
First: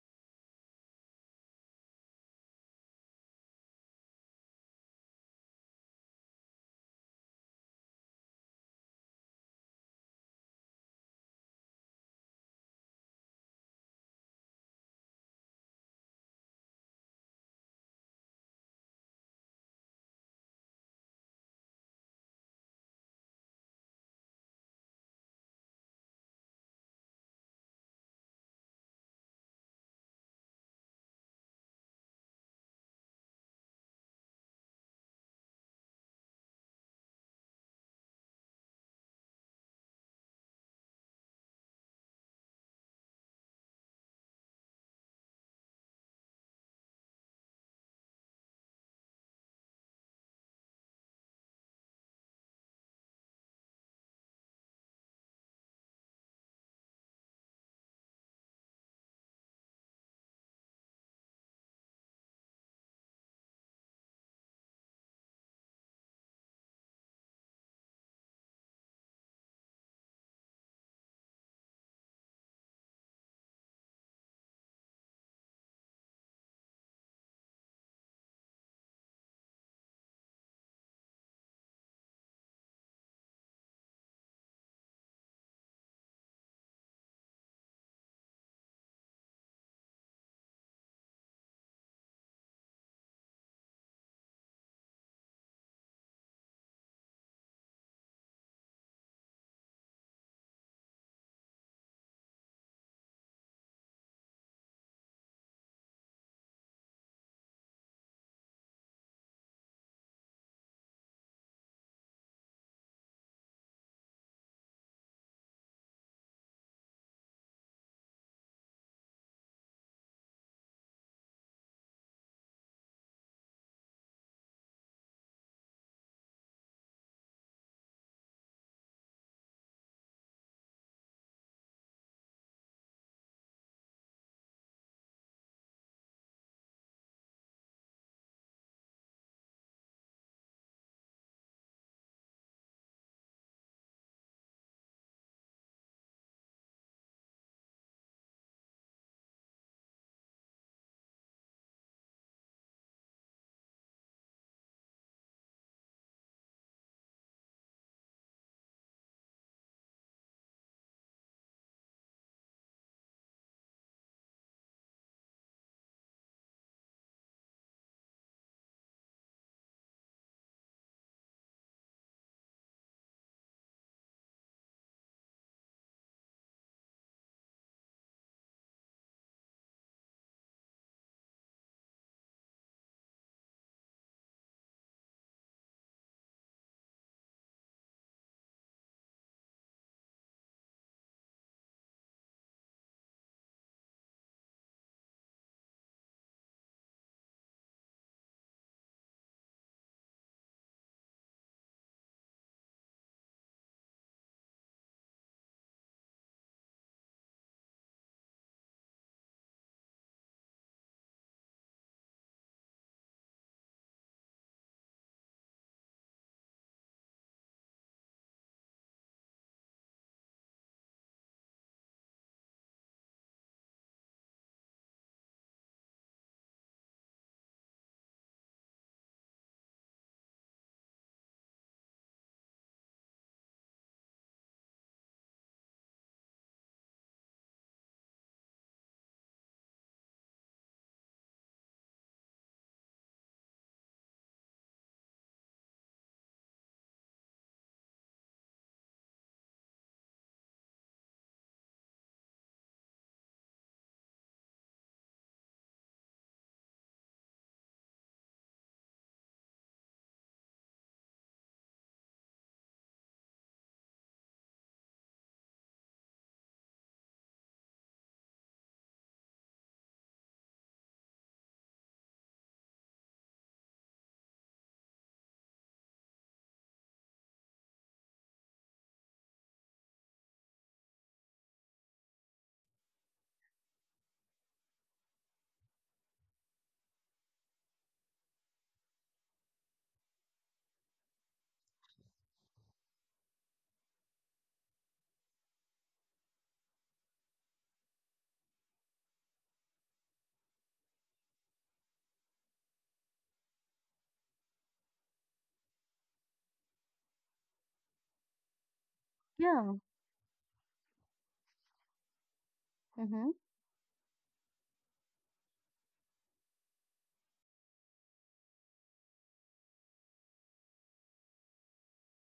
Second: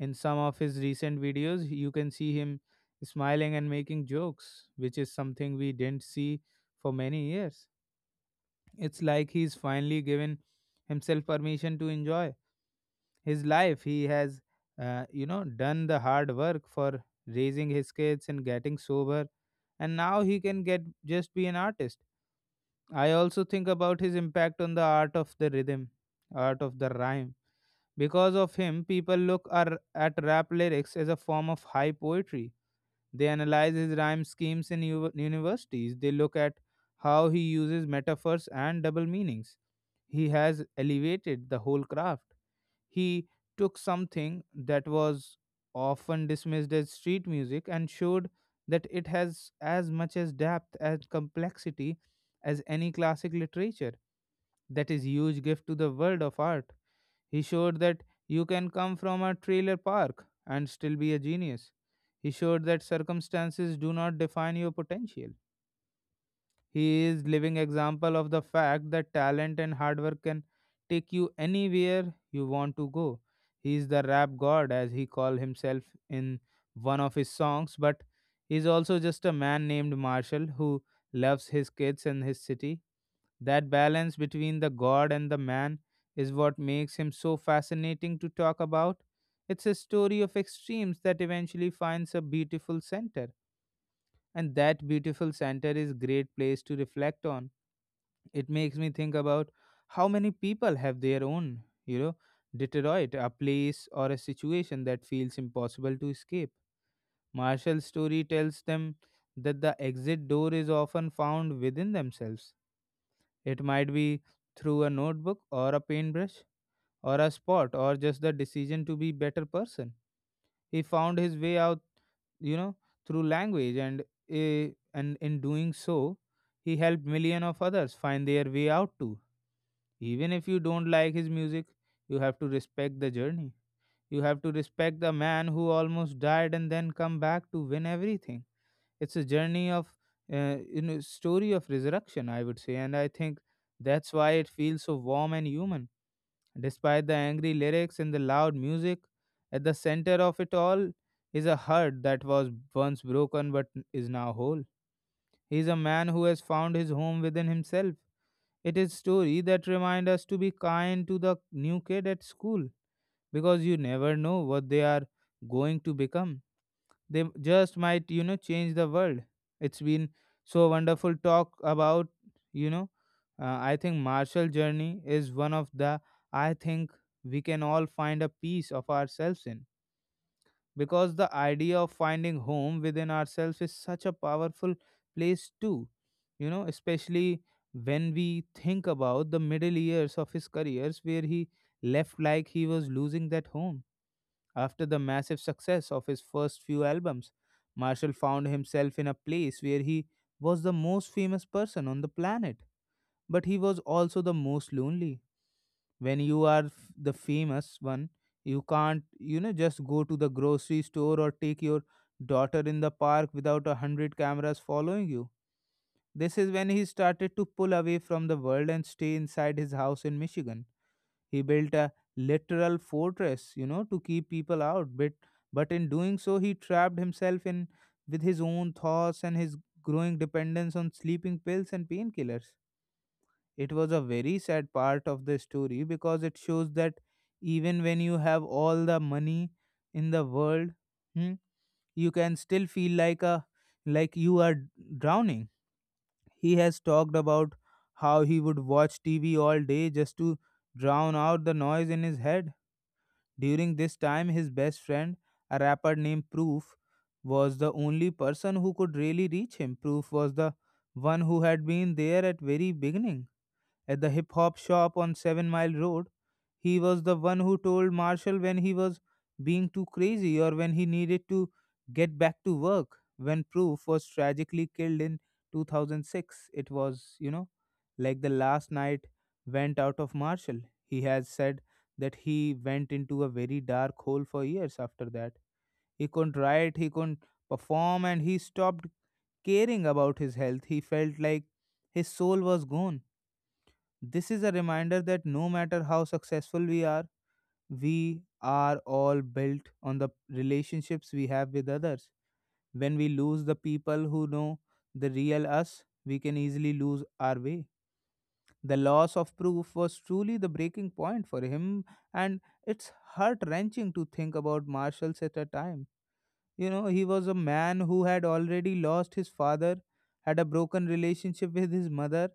In some of his recent videos, you can see him smiling and making jokes, which is something we didn't see for many years. It's like he's finally given himself permission to enjoy his life. He has, you know, done the hard work for raising his kids and getting sober, and now he can get just be an artist. I also think about his impact on the art of the rhythm, art of the rhyme, because of him, people look at rap lyrics as a form of high poetry. They analyze his rhyme schemes in universities. They look at how he uses metaphors and double meanings. He has elevated the whole craft. He took something that was often dismissed as street music and showed that it has as much as depth and complexity as any classic literature. That is huge gift to the world of art. He showed that you can come from a trailer park and still be a genius. He showed that circumstances do not define your potential. He is living example of the fact that talent and hard work can take you anywhere you want to go. He is the rap god, as he called himself in one of his songs, but he is also just a man named Marshall who loves his kids and his city. That balance between the god and the man is what makes him so fascinating to talk about. It's a story of extremes that eventually finds a beautiful center. And that beautiful center is a great place to reflect on. It makes me think about how many people have their own, you know, Detroit, a place or a situation that feels impossible to escape. Marshall's story tells them that the exit door is often found within themselves. It might be through a notebook or a paintbrush or a spot, or just the decision to be better person. He found his way out, you know, through language and eh, and in doing so, he helped million of others find their way out too. Even if you don't like his music, you have to respect the journey. You have to respect the man who almost died and then come back to win everything. It's a journey of you know, story of resurrection, I would say, and I think that's why it feels so warm and human. Despite the angry lyrics and the loud music, at the center of it all is a heart that was once broken but is now whole. He is a man who has found his home within himself. It is story that remind us to be kind to the new kid at school, because you never know what they are going to become. They just might, you know, change the world. It's been so wonderful talk about, you know, I think martial journey is one of the, I think, we can all find a piece of ourselves in, because the idea of finding home within ourselves is such a powerful place too, you know, especially when we think about the middle years of his careers where he left like he was losing that home. After the massive success of his first few albums, Marshall found himself in a place where he was the most famous person on the planet, but he was also the most lonely. When you are the famous one, you can't, you know, just go to the grocery store or take your daughter in the park without 100 cameras following you. This is when he started to pull away from the world and stay inside his house in Michigan. He built a literal fortress, you know, to keep people out, but in doing so he trapped himself in with his own thoughts and his growing dependence on sleeping pills and painkillers. It was a very sad part of the story because it shows that even when you have all the money in the world, hmm, you can still feel like a like you are drowning. He has talked about how he would watch TV all day just to drown out the noise in his head. During this time, his best friend, a rapper named Proof, was the only person who could really reach him. Proof was the one who had been there at very beginning at the hip hop shop on Seven Mile Road. He was the one who told Marshall when he was being too crazy or when he needed to get back to work. When Proof was tragically killed in 2006, it was, you know, like the last night went out of Marshall. He has said that he went into a very dark hole for years after that. He couldn't write, he couldn't perform, and he stopped caring about his health. He felt like his soul was gone. This is a reminder that no matter how successful we are all built on the relationships we have with others. When we lose the people who know the real us, we can easily lose our way. The loss of Yeah. Proof was truly the breaking point for him, and it's Mm-hmm. heart wrenching to think about Marshall's at a time. You know, he was a man who had already lost his father, had a broken relationship with his mother,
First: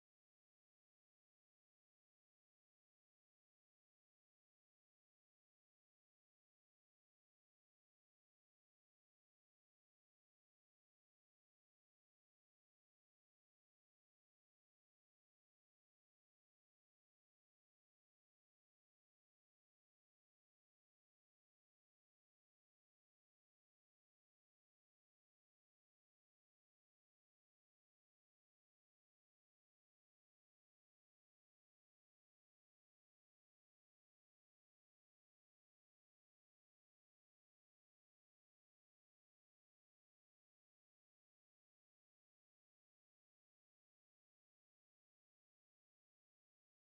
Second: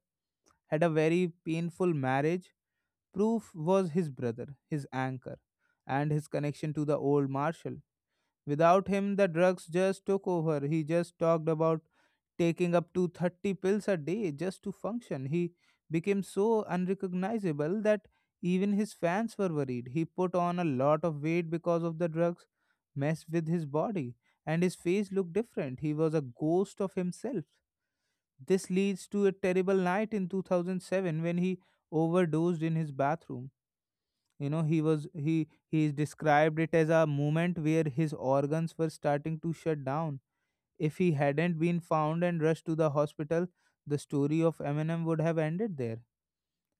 had a very painful marriage. Proof was his brother, his anchor, and his connection to the old Marshal. Without him, the drugs just took over. He just talked about taking up to 30 pills a day just to function. He became so unrecognizable that even his fans were worried. He put on a lot of weight because of the drugs, messed with his body, and his face looked different. He was a ghost of himself. This leads to a terrible night in 2007 when he overdosed in his bathroom. You know, he was he described it as a moment where his organs were starting to shut down. If he hadn't been found and rushed to the hospital, the story of Eminem would have ended there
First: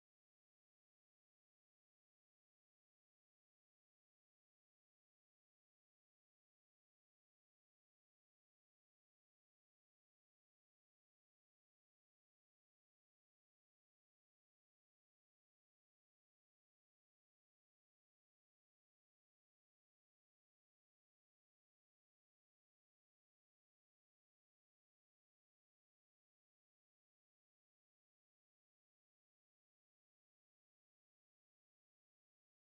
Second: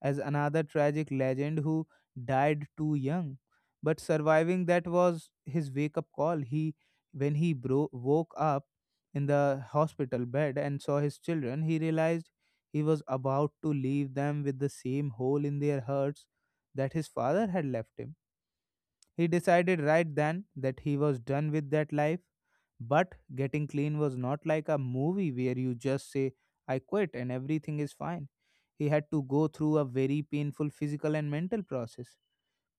as another tragic legend who died too young. But surviving that was his wake up call. When he woke up in the hospital bed and saw his children, he realized he was about to leave them with the same hole in their hearts that his father had left him. He decided right then that he was done with that life, but getting clean was not like a movie where you just say, "I quit and everything is fine." He had to go through a very painful physical and mental process.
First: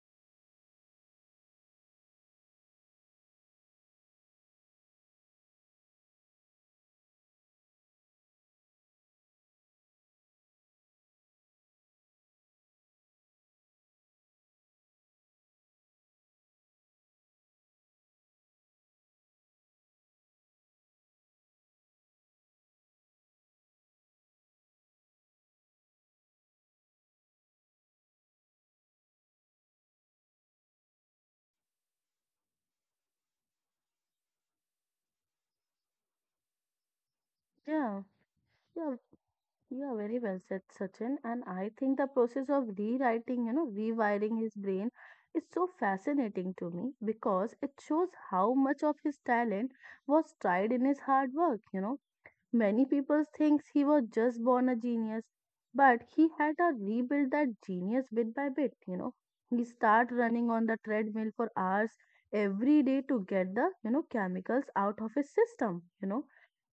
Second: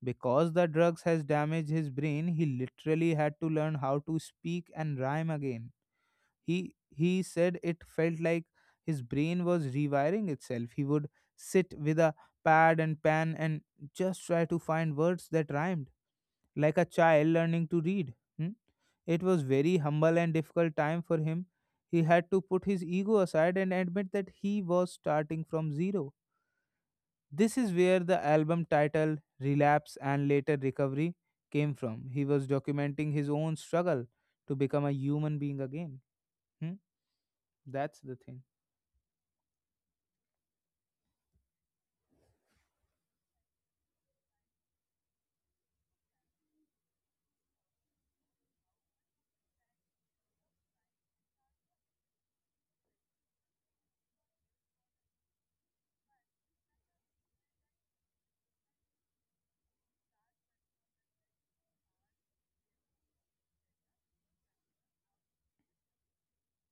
Because the drugs has damaged his brain, he literally had to learn how to speak and rhyme again. He said it felt like his brain was rewiring itself. He would sit with a pad and pen and just try to find words that rhymed like a child learning to read. Hmm. It was very humble and difficult time for him. He had to put his ego aside and admit that he was starting from zero. This is where the album title Relapse and later Recovery came from. He was documenting his own struggle to become a human being again. Hmm? That's Yeah, the thing. yeah, yeah, very well said, Sachin. And I think the process of rewiring his brain is so fascinating to me because it shows how much of his talent was tried in his hard work. Many people think he was just born a genius, but he had to rebuild that genius bit by bit. He started running on the treadmill for hours every day to get the chemicals out of his system,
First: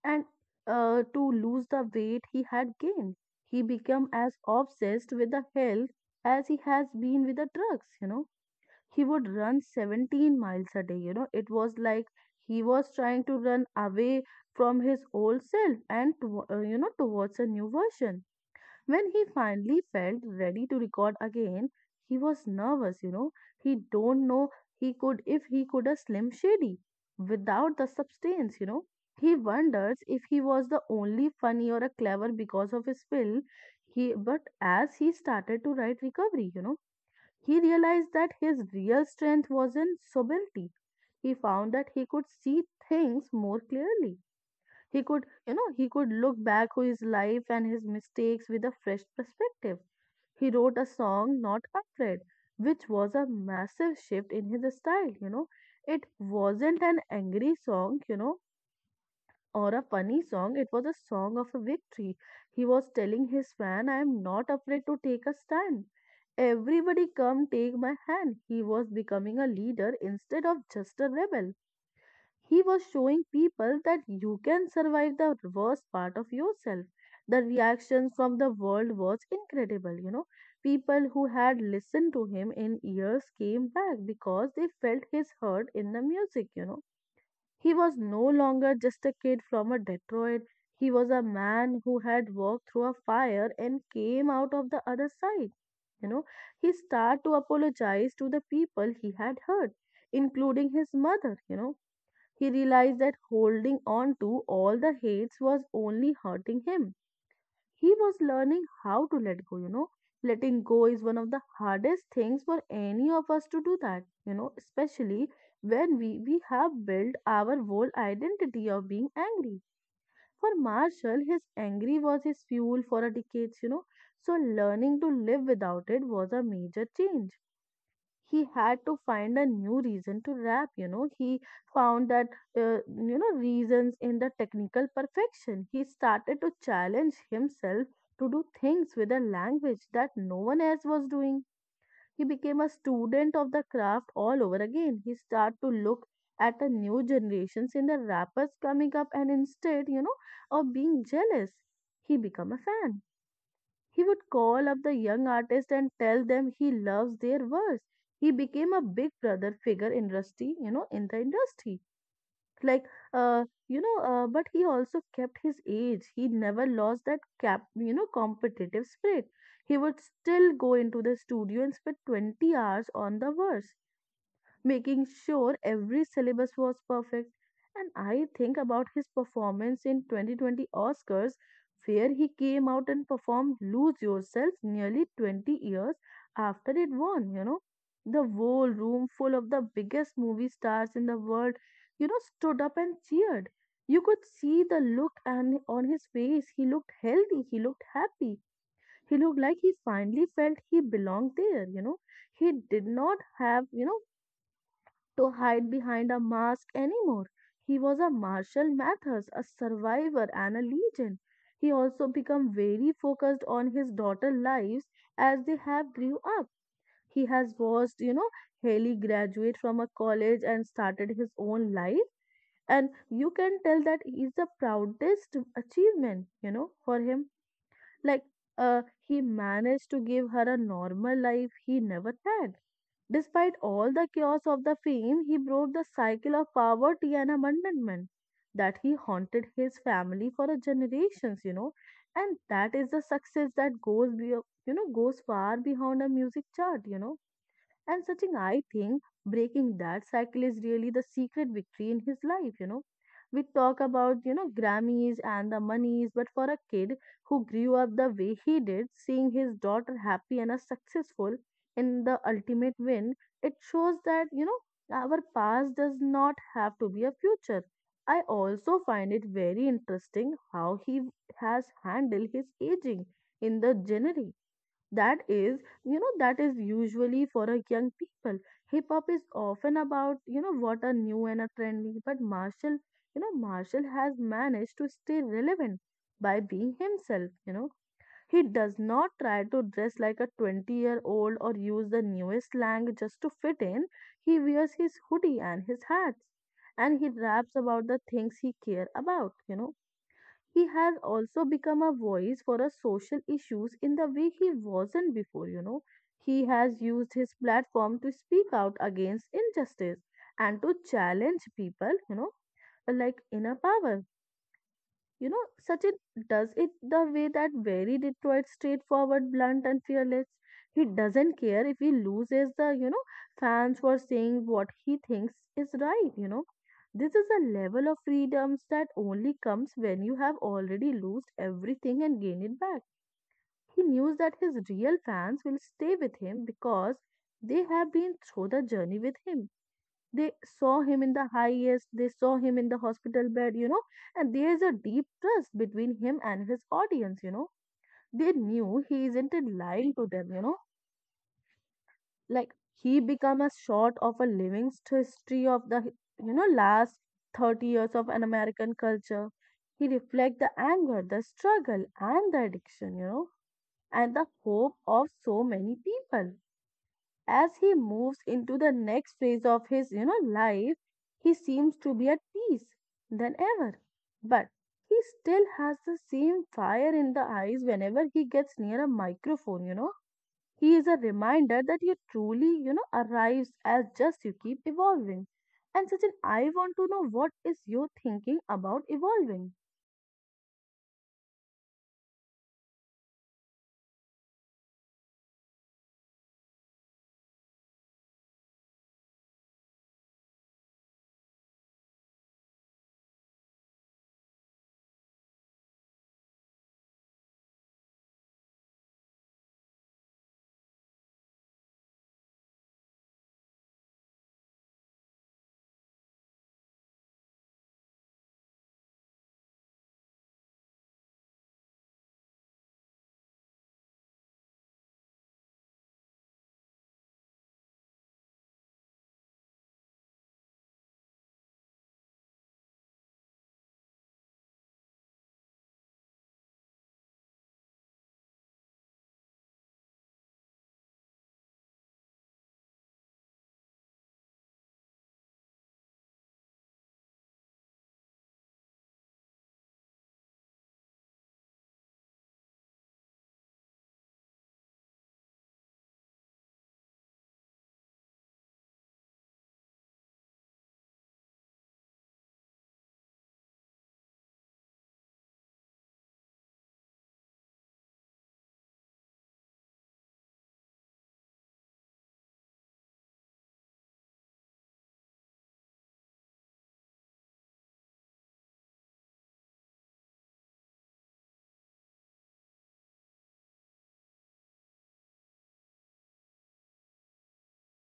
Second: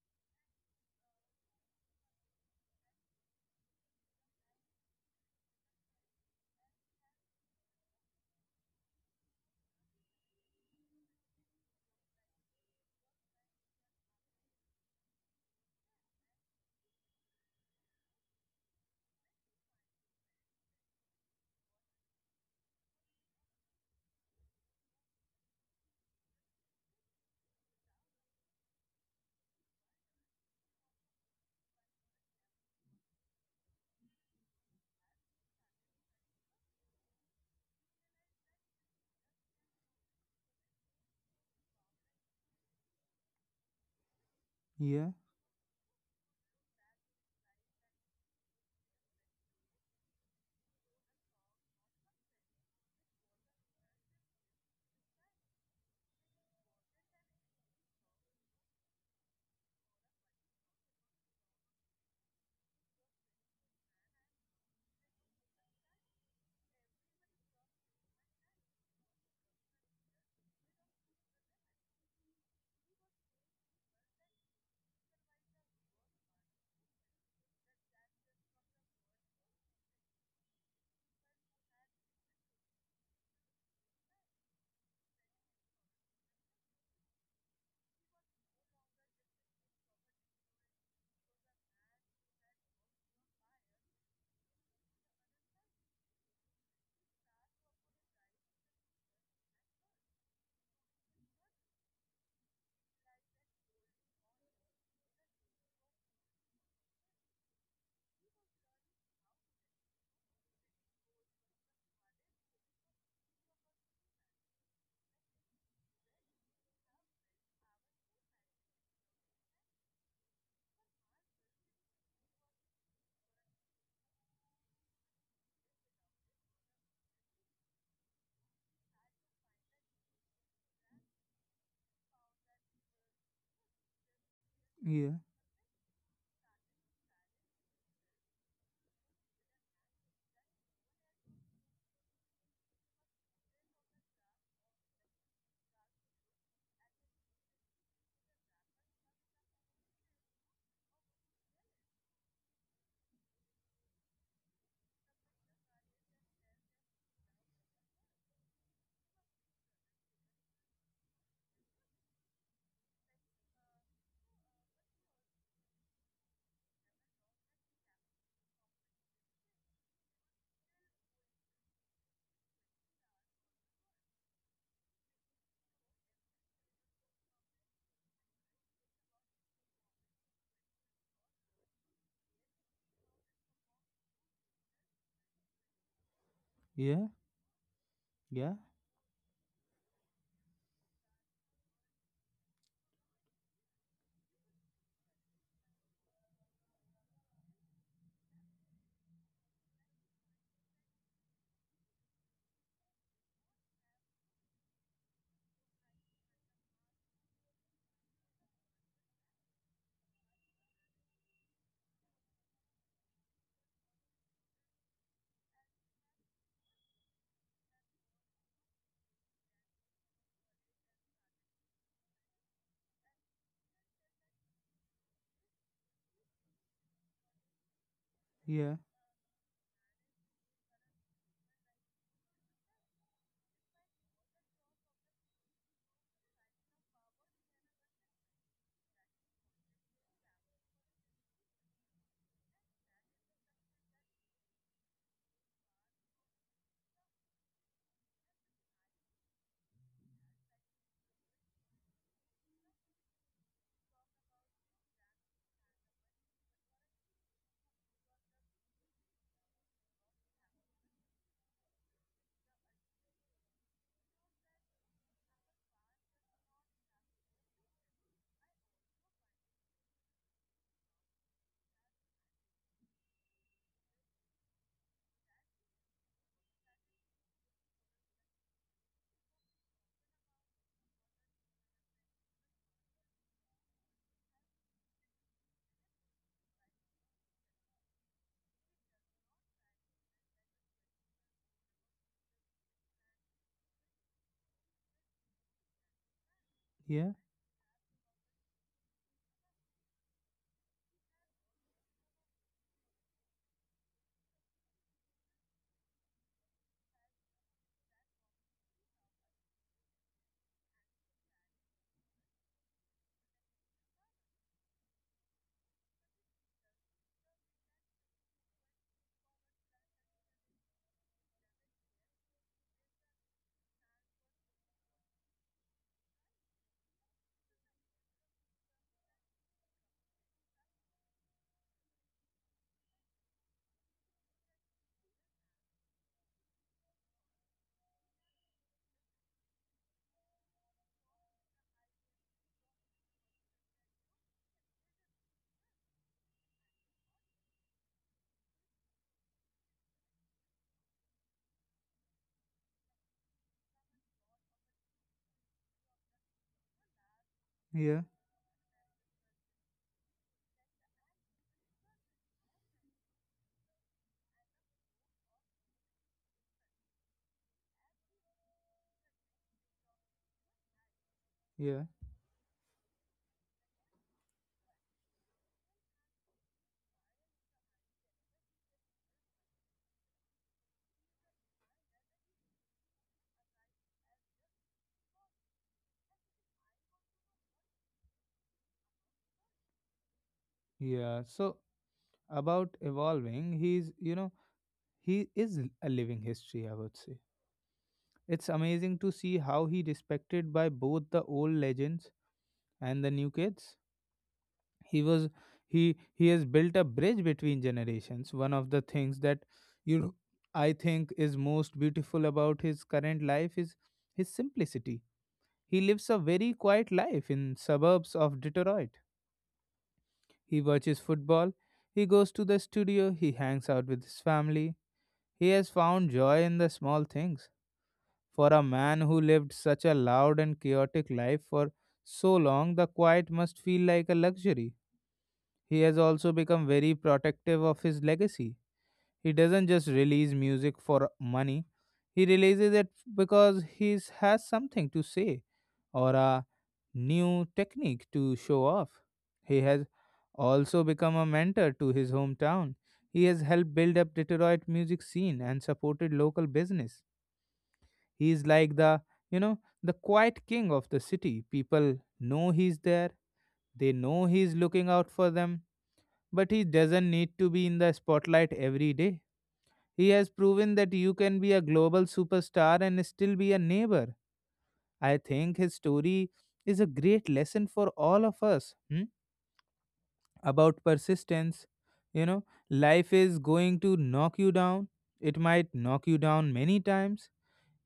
and to lose the weight he had gained. He became as obsessed with the health as he has been with the drugs. He would run 17 miles a day. It was like he was trying to run away from his old self and, towards a new version. When he finally felt ready to record again, he was nervous. He don't know he could if he could a Slim Shady without the substance. He wonders if he was the only funny or a clever because of his will. He But as he started to write recovery, he realized that his real strength was in sobriety. He found that he could see things more clearly. He Yeah, could, you know, he could look back on his life and his mistakes with a fresh perspective. He wrote a song, Not Afraid, which was a massive shift in his style. It wasn't an angry song, or a funny song, it was a song of a victory. He was telling his fan, I am not afraid to take a stand. Everybody come take my hand. He was becoming a leader instead of just a rebel. He was showing people that you can survive the worst part of yourself. The reaction from the world was incredible. People who had listened to him in years came back because they felt his hurt in the music. He was no longer just a kid from a Detroit. He was a man who had walked through a fire and came out of the other side. You know, he started to apologize to the people he had hurt, including his mother. He realized that holding on to all the hates was only hurting him. He was learning how to let go, Letting go is one of the hardest things for any of us to do that, you know, especially when we have built our whole identity of being angry. For Marshall, his angry was his fuel for a decades, you know. So learning to live without it was a major change. He had to find a new reason to rap, you know. He found that uh, you know reasons in the technical yeah, perfection. He started to challenge himself to do things with a language that no one else was doing. He became a student of the craft all over again. He started to look at the new generations in the rappers coming up, and instead, you know, of being jealous, he become a fan. He would call up the young artists and tell them he loves their verse. He became a big brother figure industry, you know, in the industry. Like, but he also kept his age. He never lost that cap, you know, competitive spirit. He would still go into the studio and spend 20 hours on the verse, making sure every syllabus was perfect. And I think about his performance in 2020 Oscars, where he came out and performed Lose Yourself nearly 20 years after it yeah, won, you know. The yeah, whole room full of the biggest movie stars in the world, you know, stood up and cheered. You could see the look and on his face. He looked healthy, he looked happy. He looked like he finally felt he belonged there, you know, he did not have, you know, to hide behind a mask anymore. He was a martial Mathers, a survivor, and a legend. He also became very focused on his daughter's lives as they have grew up. He has watched, you know, Haley graduate from a college and started his own life. And you can tell that is the proudest achievement, you know, for him. Like yeah, uh, he managed to give her a normal life he never had. Despite all the chaos of the fame, he broke the cycle of poverty and abandonment that he haunted his family for a generations, you know. And that is the success that you know goes far beyond a music chart, you know. And Sachin, I think breaking that cycle is really the secret victory in his life, you know. We talk about, you know, Grammys and the monies, but for a kid who grew up the way he did, seeing his daughter happy and a successful in the ultimate win, it shows that, you know, our past does not have to be a future. I also find it very interesting how he has handled his aging in the genre that is, you know, that is usually for a young people. Hip hop is often about, you know, what are new and are trendy, but Marshall, you know, Marshall has managed to stay relevant by being himself, you know. He does not try to dress like a 20-year-old or use the newest slang just to fit in. He wears his hoodie and his hats, and yeah, he raps about the things he care about, you know. He has also become a voice for our social issues in the way he wasn't before, you know. He has used his platform to speak out against injustice and to challenge people, you know, like inner power. You know, Sachin does it the way that very Detroit, straightforward, blunt, and fearless. He doesn't care if he loses the, you know, fans for saying what he thinks is right, you know. This is a level of freedoms that only comes when you have already lost everything and gained it back. He knows that his real fans will stay with him because they have been through the journey with him. They saw him in the highest, they saw him in the hospital bed, you know, and there's a deep trust between him and his audience, you know. They knew he isn't in lying to them, you know. Like he become a sort of a living history of the, you know, last 30 yeah, years of an American culture. He reflects the anger, the struggle, and the addiction, you know, and the hope of so many people as he moves into the next phase of his, you know, life. He yeah, seems to be at peace than ever, but he still has the same fire in the eyes whenever he gets near a microphone, you know. He is a reminder that you truly, you know, arrives as just you keep evolving. And such an, I want to know what is you thinking about evolving. yeah. So about evolving, he is a living history, I would say. It's amazing to see how he respected by both the old legends and the new kids. He was he has built a bridge between generations. One of the things that, you know, I think is most beautiful about his current life is his simplicity. He lives a very quiet life in suburbs of Detroit. He watches football, he goes to the studio, he hangs out with his family. He has found joy in the small things. For a man who lived such a loud and chaotic life for so long, the quiet must feel like a luxury. He has also become very protective of his legacy. He doesn't just release music for money, he releases it because he has something to say or a new technique to show off. He has also become a mentor to his hometown. He has helped build up Detroit music scene and supported local business. He is like the, you know, the quiet king of the city. People know he's there, they know he's looking out for them, but he doesn't need to be in the spotlight every day. He has proven that you can be a global superstar and still be a neighbor. I think his story is a great lesson for all of us, about persistence. You know, life is going to knock you down. It might knock you down many times.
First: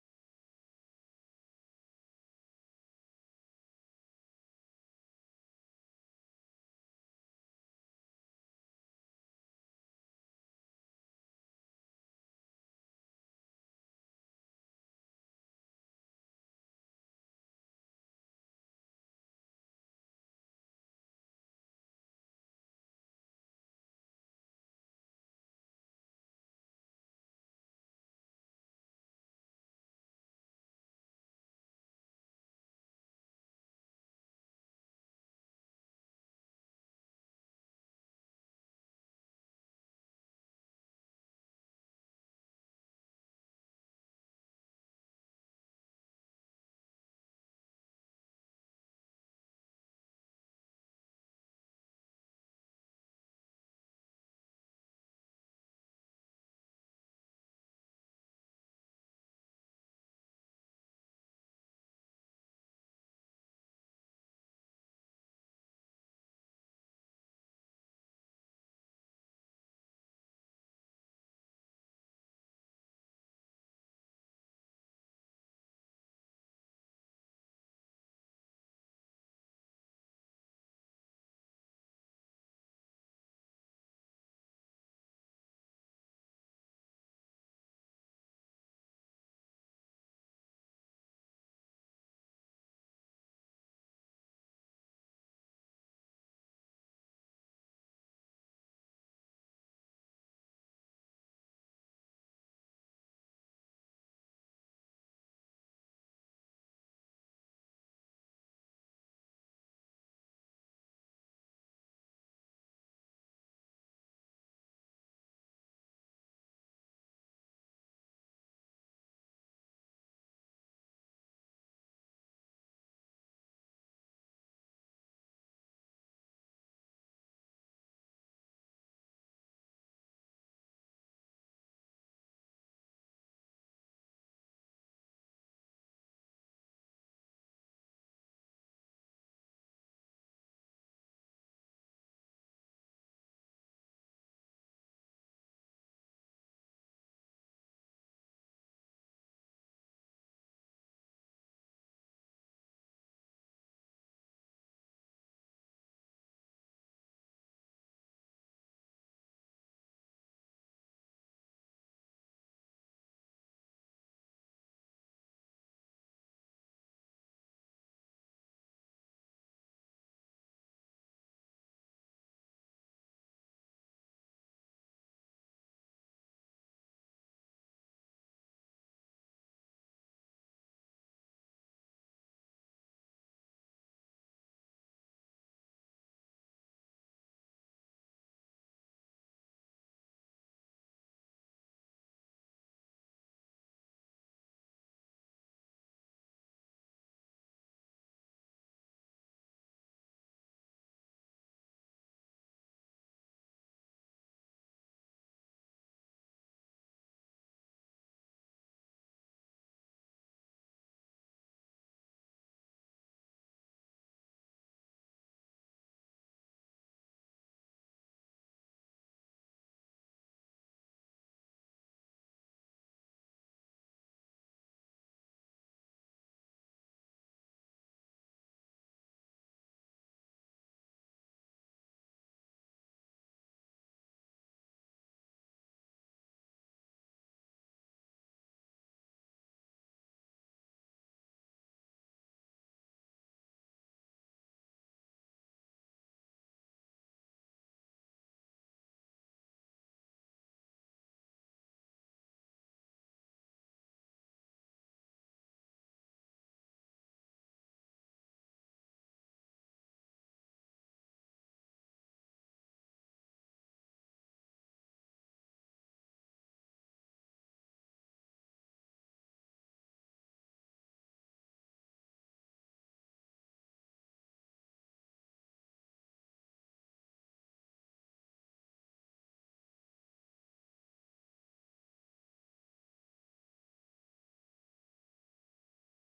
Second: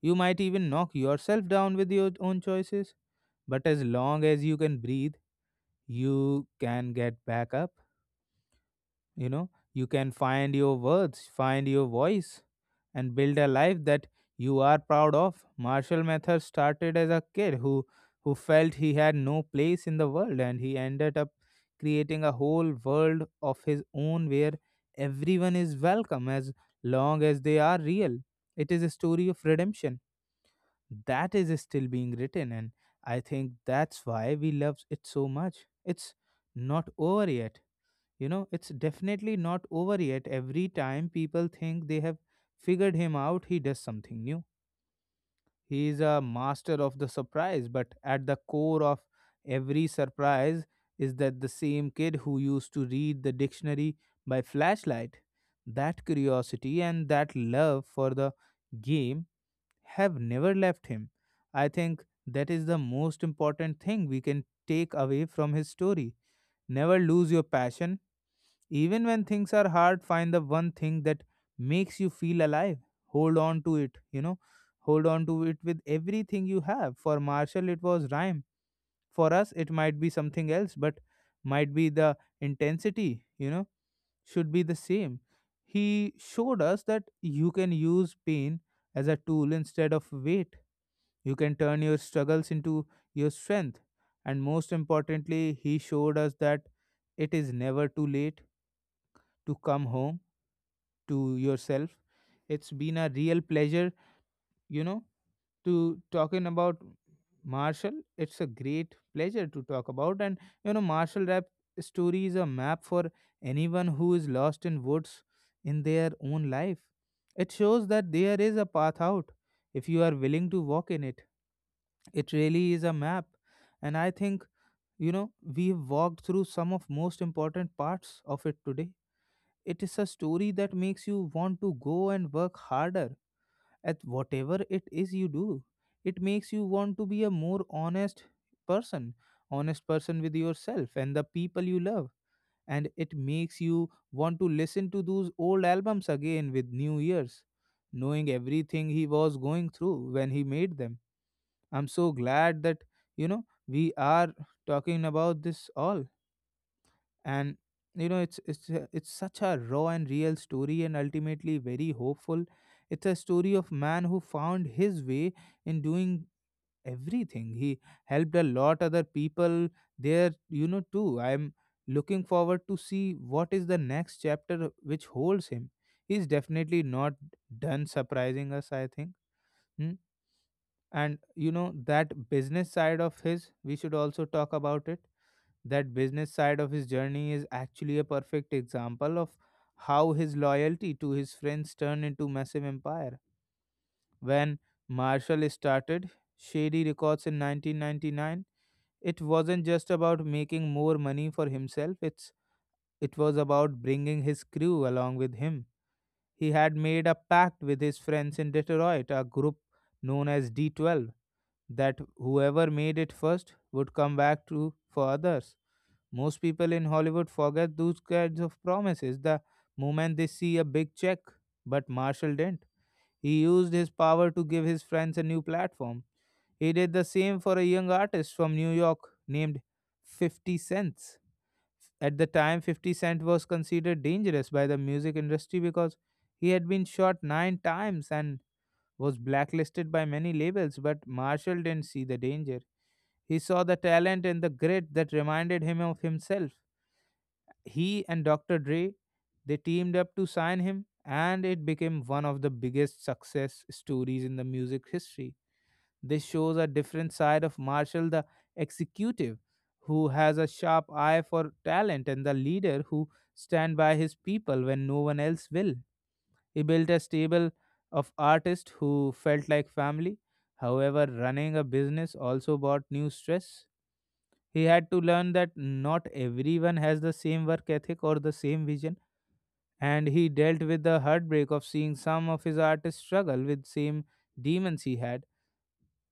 You might even knock yourself down with your own choices, but as long as you can breathe, you can get back up. You know, you can find your words, find your voice, and build a life that you are proud of. Marshall Mathers started as a kid who felt he had no place in the world, and he ended up creating a whole world of his own where everyone is welcome as long as they are real. It is a story of redemption that is still being written, and I think that's why we love it so much. It's not over yet. You know, it's definitely not over yet. Every time people think they have figured him out, he does something new. He is a master of the surprise, but at the core of every surprise is that the same kid who used to read the dictionary by flashlight, that curiosity and that love for the game have never left him. I think that is the most important thing we can take away from his story. Never lose your passion. Even when things are hard, find the one thing that makes you feel alive. Hold on to it, you know. Hold on to it with everything you have. For Marshall, it was rhyme. For us, it might be something else, but might be the intensity. You know, should be the same. He showed us that you can use pain as a tool instead of weight. You can turn your struggles into your strength, and most importantly, he showed us that it is never too late to come home to yourself. It's been a real pleasure, you know, to talking about Marshall. It's a great pleasure to talk about. And you know, Marshall Rap story is a map for anyone who is lost in woods in their own life. It shows that there is a path out if you are willing to walk in it. It really is a map. And I think, you know, we've walked through some of most important parts of it today. It is a story that makes you want to go and work harder at whatever it is you do. It makes you want to be a more honest person, honest person with yourself and the people you love, and it makes you want to listen to those old albums again with new ears, knowing everything he was going through when he made them. I'm so glad that, you know, we are talking about this all. And you know, it's such a raw and real story and ultimately very hopeful. It's a story of man who found his way in doing everything. He helped a lot other people there, you know, too. I'm looking forward to see what is the next chapter which holds him. He's definitely not done surprising us, I think. Hmm? And you know, that business side of his, we should also talk about it. That business side of his journey is actually a perfect example of how his loyalty to his friends turned into massive empire. When Marshall started Shady Records in 1999, it wasn't just about making more money for himself, it's it was about bringing his crew along with him. He had made a pact with his friends in Detroit, a group known as D12, that whoever made it first would come back to for others. Most people in Hollywood forget those kinds of promises the moment they see a big check, but Marshall didn't. He used his power to give his friends a new platform. He did the same for a young artist from New York named 50 Cents. At the time, 50 Cent was considered dangerous by the music industry because he had been shot nine times and was blacklisted by many labels, but Marshall didn't see the danger. He saw the talent and the grit that reminded him of himself. He and Dr. Dre, they teamed up to sign him, and it became one of the biggest success stories in the music history. This shows a different side of Marshall, the executive who has a sharp eye for talent and the leader who stand by his people when no one else will. He built a stable of artists who felt like family. However, running a business also brought new stress. He had to learn that not everyone has the same work ethic or the same vision, and he dealt with the heartbreak of seeing some of his artists struggle with same demons he had.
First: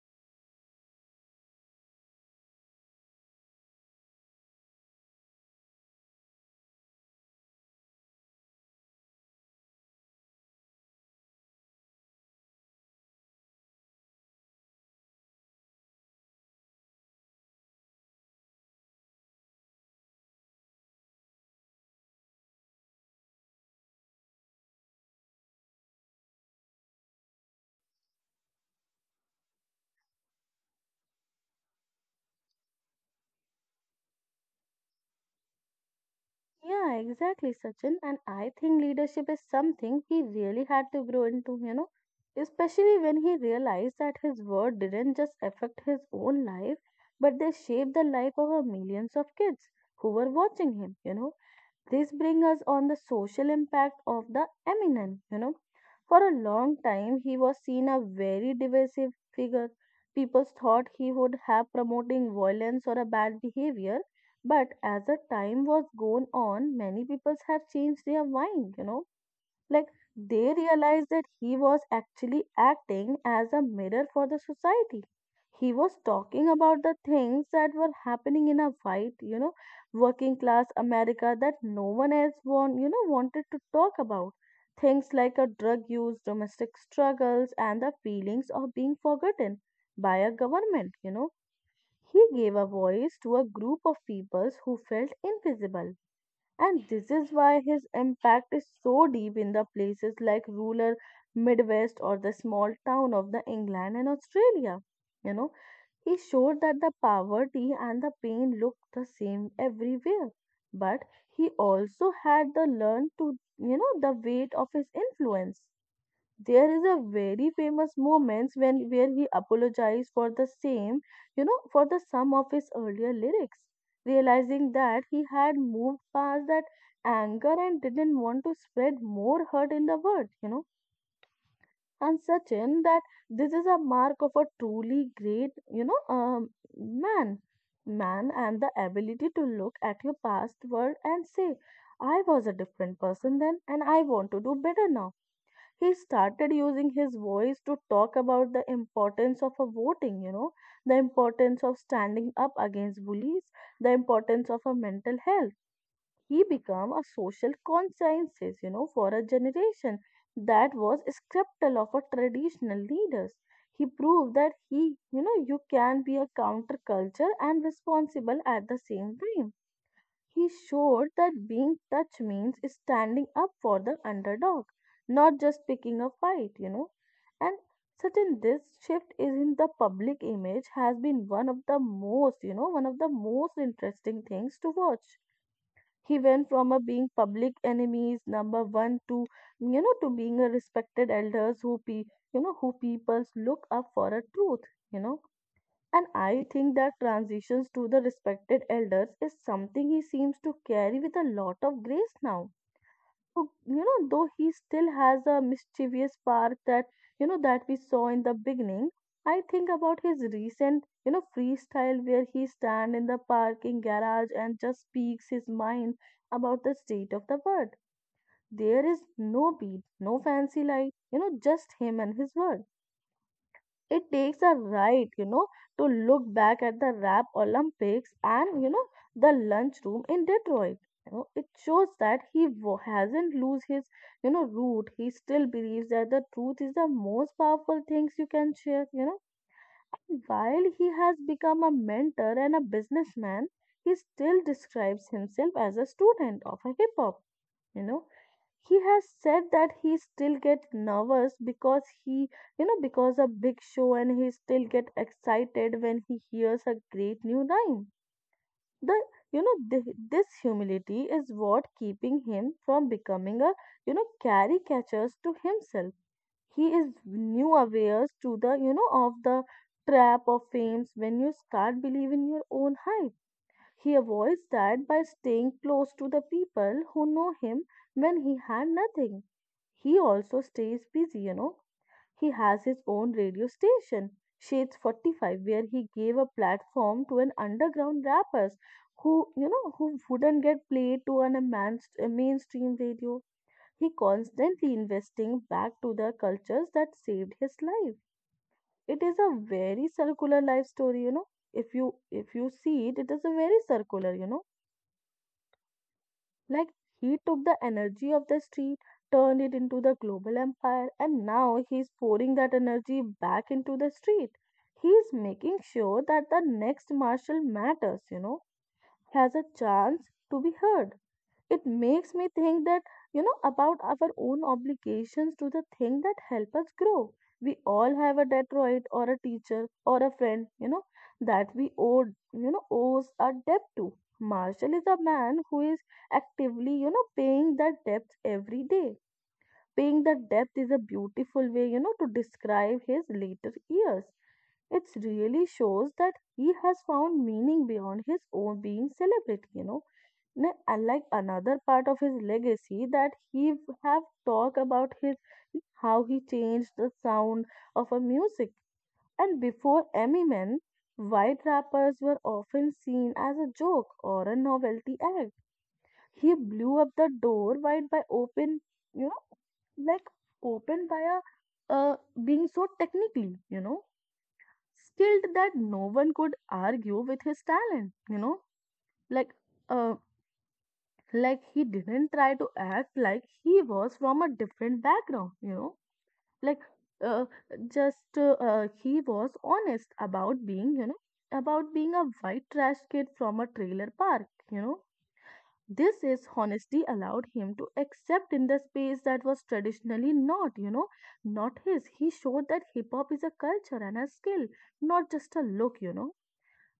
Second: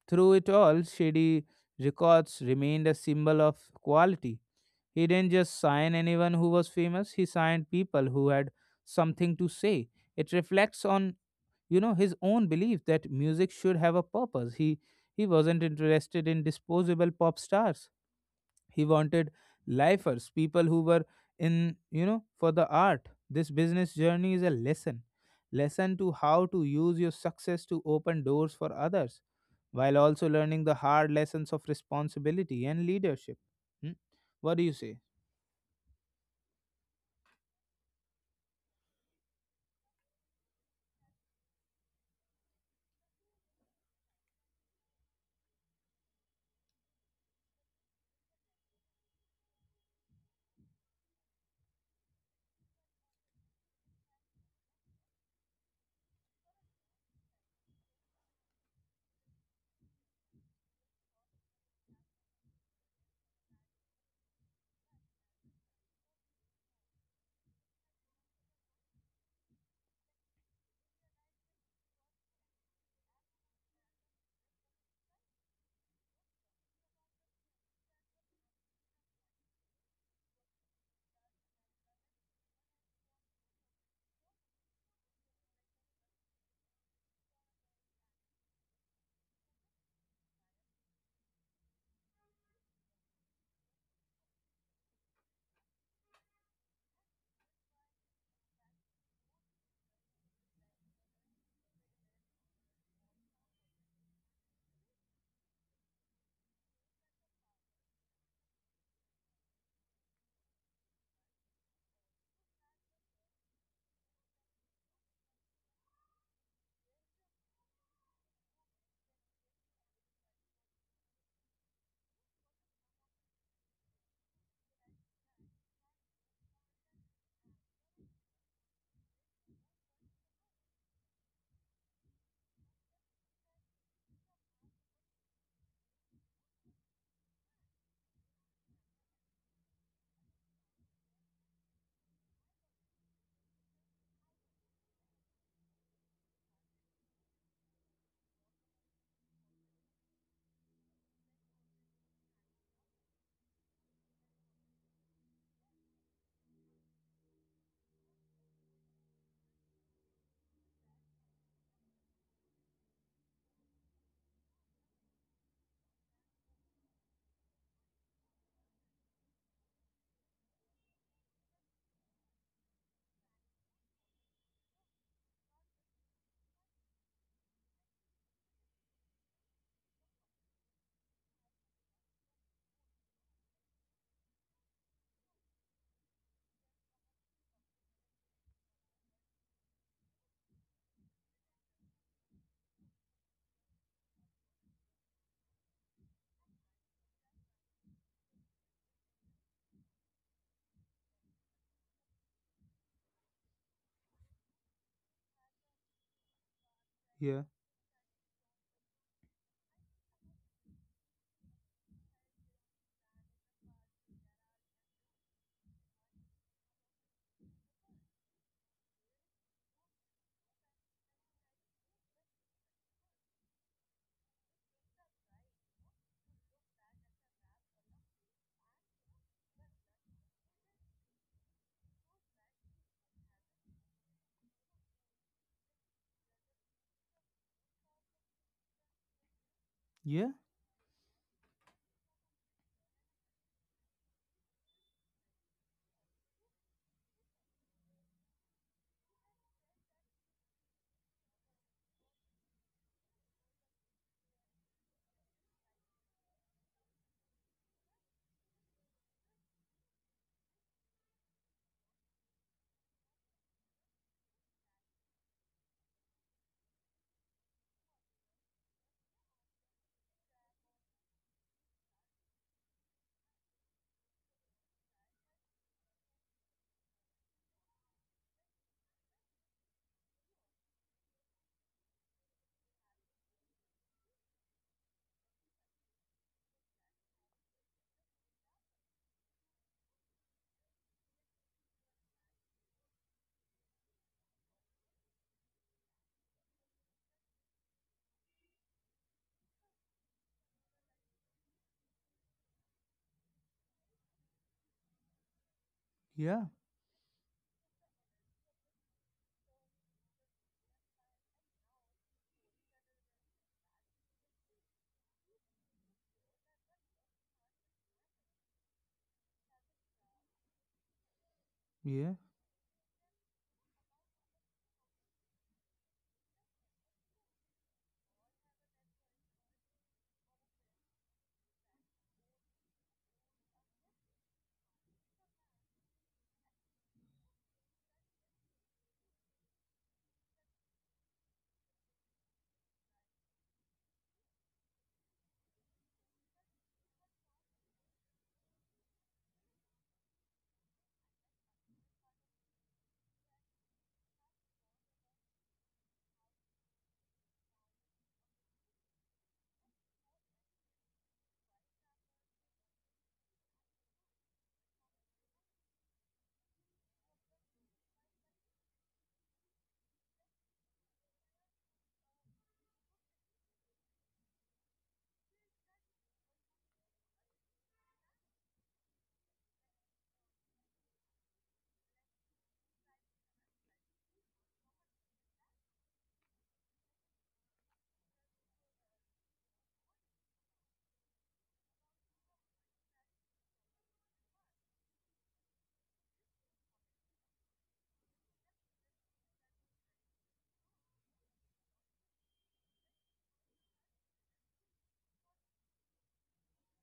Through it all, Shady Records remained a symbol of quality. He didn't just sign anyone who was famous, he signed people who had something to say. It reflects on, you know, his own belief that music should have a purpose. He wasn't interested in disposable pop stars. He wanted lifers, people who were in, you know, for the art. This business journey is a lesson. Lesson to how to use your success to open doors for others while also learning the hard lessons of responsibility and leadership. Hmm? What do you say? Yeah, exactly, Sachin. And I think leadership is something he really had to grow into, you know, especially when he realized that his word didn't just affect his own life, but they shaped the life of a millions of kids who were watching him, you know. This brings us on the social impact of the eminent. You know, for a long time he was seen a very divisive figure. People thought he would have promoting violence or a bad behavior, but as the time was gone on, many people have changed their mind. You know, like they realized that he was actually acting as a mirror for the society. He was talking about the things that were happening in a white, you know, working class America that no one else want, you know, wanted to talk about. Things like a drug use, domestic struggles, and the feelings of being forgotten by a government, you know. He gave a voice to a group of peoples who felt invisible, and this is why his impact is so deep in the places like rural Midwest or the small town of the England and Australia. You know, he showed that the poverty and the pain look the same everywhere. But he also had the learn to, you know, the weight of his influence. There is a very famous moments when where he apologized for the same, you know, for the sum of his earlier lyrics, realizing that he had moved past that anger and didn't want to spread more hurt in the world, you know. And Sachin, that this is a mark of a truly great, you know um, man. Man and the ability to look at your past world and say, I was a different person then and I want to do better now. He started using his voice to talk about the importance of a voting, you know, the importance of standing up against bullies, the importance of a mental health. He became a social consciences, you know, for a generation that was skeptical of a traditional leaders. He proved that he, you know, you can be a counterculture and responsible at the same time. He showed that being touch means standing up for the underdog, not just picking a fight, you know. And certain this shift is in the public image has been one of the most, you know, one of the most interesting things to watch. He went from a being public enemies number one to, you know, to being a respected elders you know who peoples look up for a truth, you know. And I think that transitions to the respected elders is something he seems to carry with a lot of grace now. So, you know, though he still has a mischievous part that, you Yeah. know, that we saw in the beginning, I think about his recent, you know, freestyle where he stand in the parking garage and just speaks his mind about the state of the world. There is no beat, no fancy light, you know, just him and his word. It takes a right, you know, to look back at the Rap Olympics and, you know, the lunchroom in Detroit. You know, it shows that hasn't lose his, you know, root. He still believes that the truth is the most powerful things you can share, you know. And Yeah. while he has become a mentor and a businessman, he still describes himself as a student of a hip hop. You know, he has said that he still gets nervous because he because of big show. And he still get excited when he hears a great new rhyme. The you know th- this humility is what keeping him from becoming a caricatures to himself. He is new aware to the of the trap of fames when you start believing your own hype. He avoids that by staying close to the people who know him when he had nothing. He also stays busy. He has his own radio station, Shades 45, where he gave a platform to an underground rappers who wouldn't get played to on a man's a mainstream radio. He constantly investing back to the cultures that saved his life. It is a very circular life story. If you see it, it is a very circular. Yeah. Like he took the energy of the street, turned it into the global empire, and now he's pouring that energy back into the street. He's making sure that the next Marshal matters, has a chance to be heard. It Yeah. makes me think that about our own obligations to the thing that help us grow. We all have a Detroit or a teacher or a friend that we owes a debt to. Marshall is a man who is actively paying that debt every day. Paying the debt is a beautiful way, to describe his later years. It really shows that he has found meaning beyond his own being celebrity. Unlike another part of his legacy that he have talked about his how he changed the sound of a music. And before Eminem, white rappers were often seen as a joke or a novelty act. He blew up the door wide by open, you know, like open by a uh, being so technically, skilled that no one could argue with his talent, like uh, like he didn't try to act like he was from a different background, like uh, just he was honest about being, about being a white trash kid from a trailer park, you know, This is honesty allowed him to accept in the space that was traditionally not, not his. He showed that hip hop is a culture and a skill, not just a look.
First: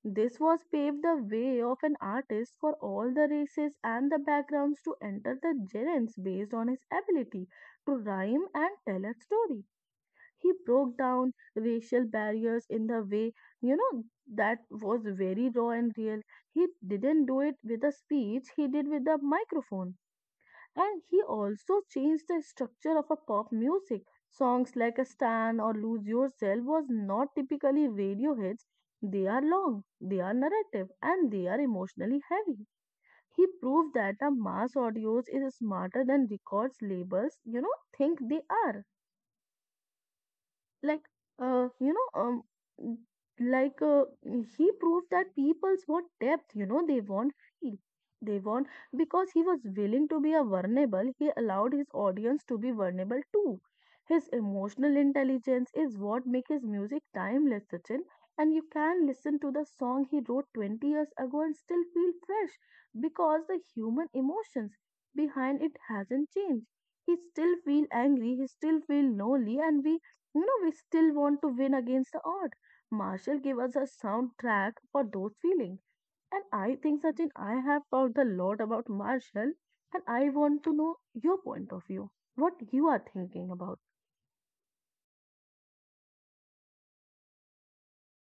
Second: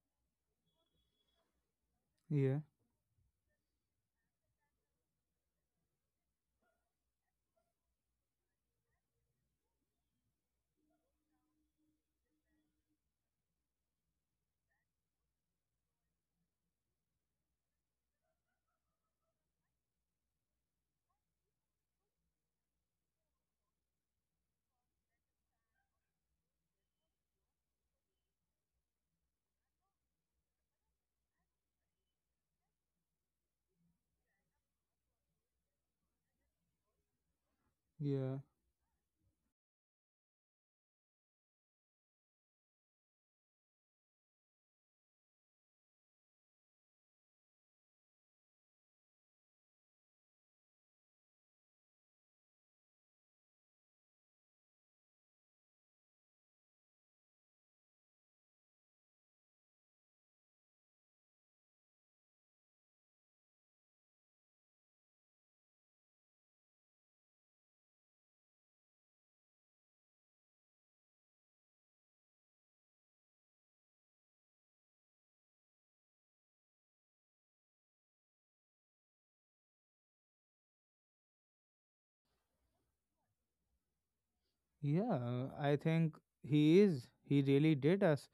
This was paved the way of an artist Yeah. for all the races and the backgrounds to enter the genres based on his ability to rhyme and tell a story. He broke down racial barriers in the way, you know, that was very raw and real. He didn't do it with a speech, he did with a microphone. And he also changed the structure of a pop music. Songs like a Stan or Lose Yourself was not typically radio hits. They are long, they are narrative, and they are emotionally heavy. He proved that a mass audience is smarter than records labels, think Yeah. they are like uh, you know um mm, like uh, he proved that people's want depth they want feel they want because he was willing to be a vulnerable he allowed his audience to be vulnerable too his emotional intelligence is what makes his music timeless, Sachin, and you can listen to the song he wrote 20 years ago and still feel fresh because the human emotions behind it hasn't changed. He still feel angry, he still feel lonely, and we still want to win against the odd. Marshall gave us a soundtrack for those feelings. And I think, Sachin, I have talked a lot about Marshall, and I want to know your point of view, what you are thinking about. Yeah, I think he is. He really did us,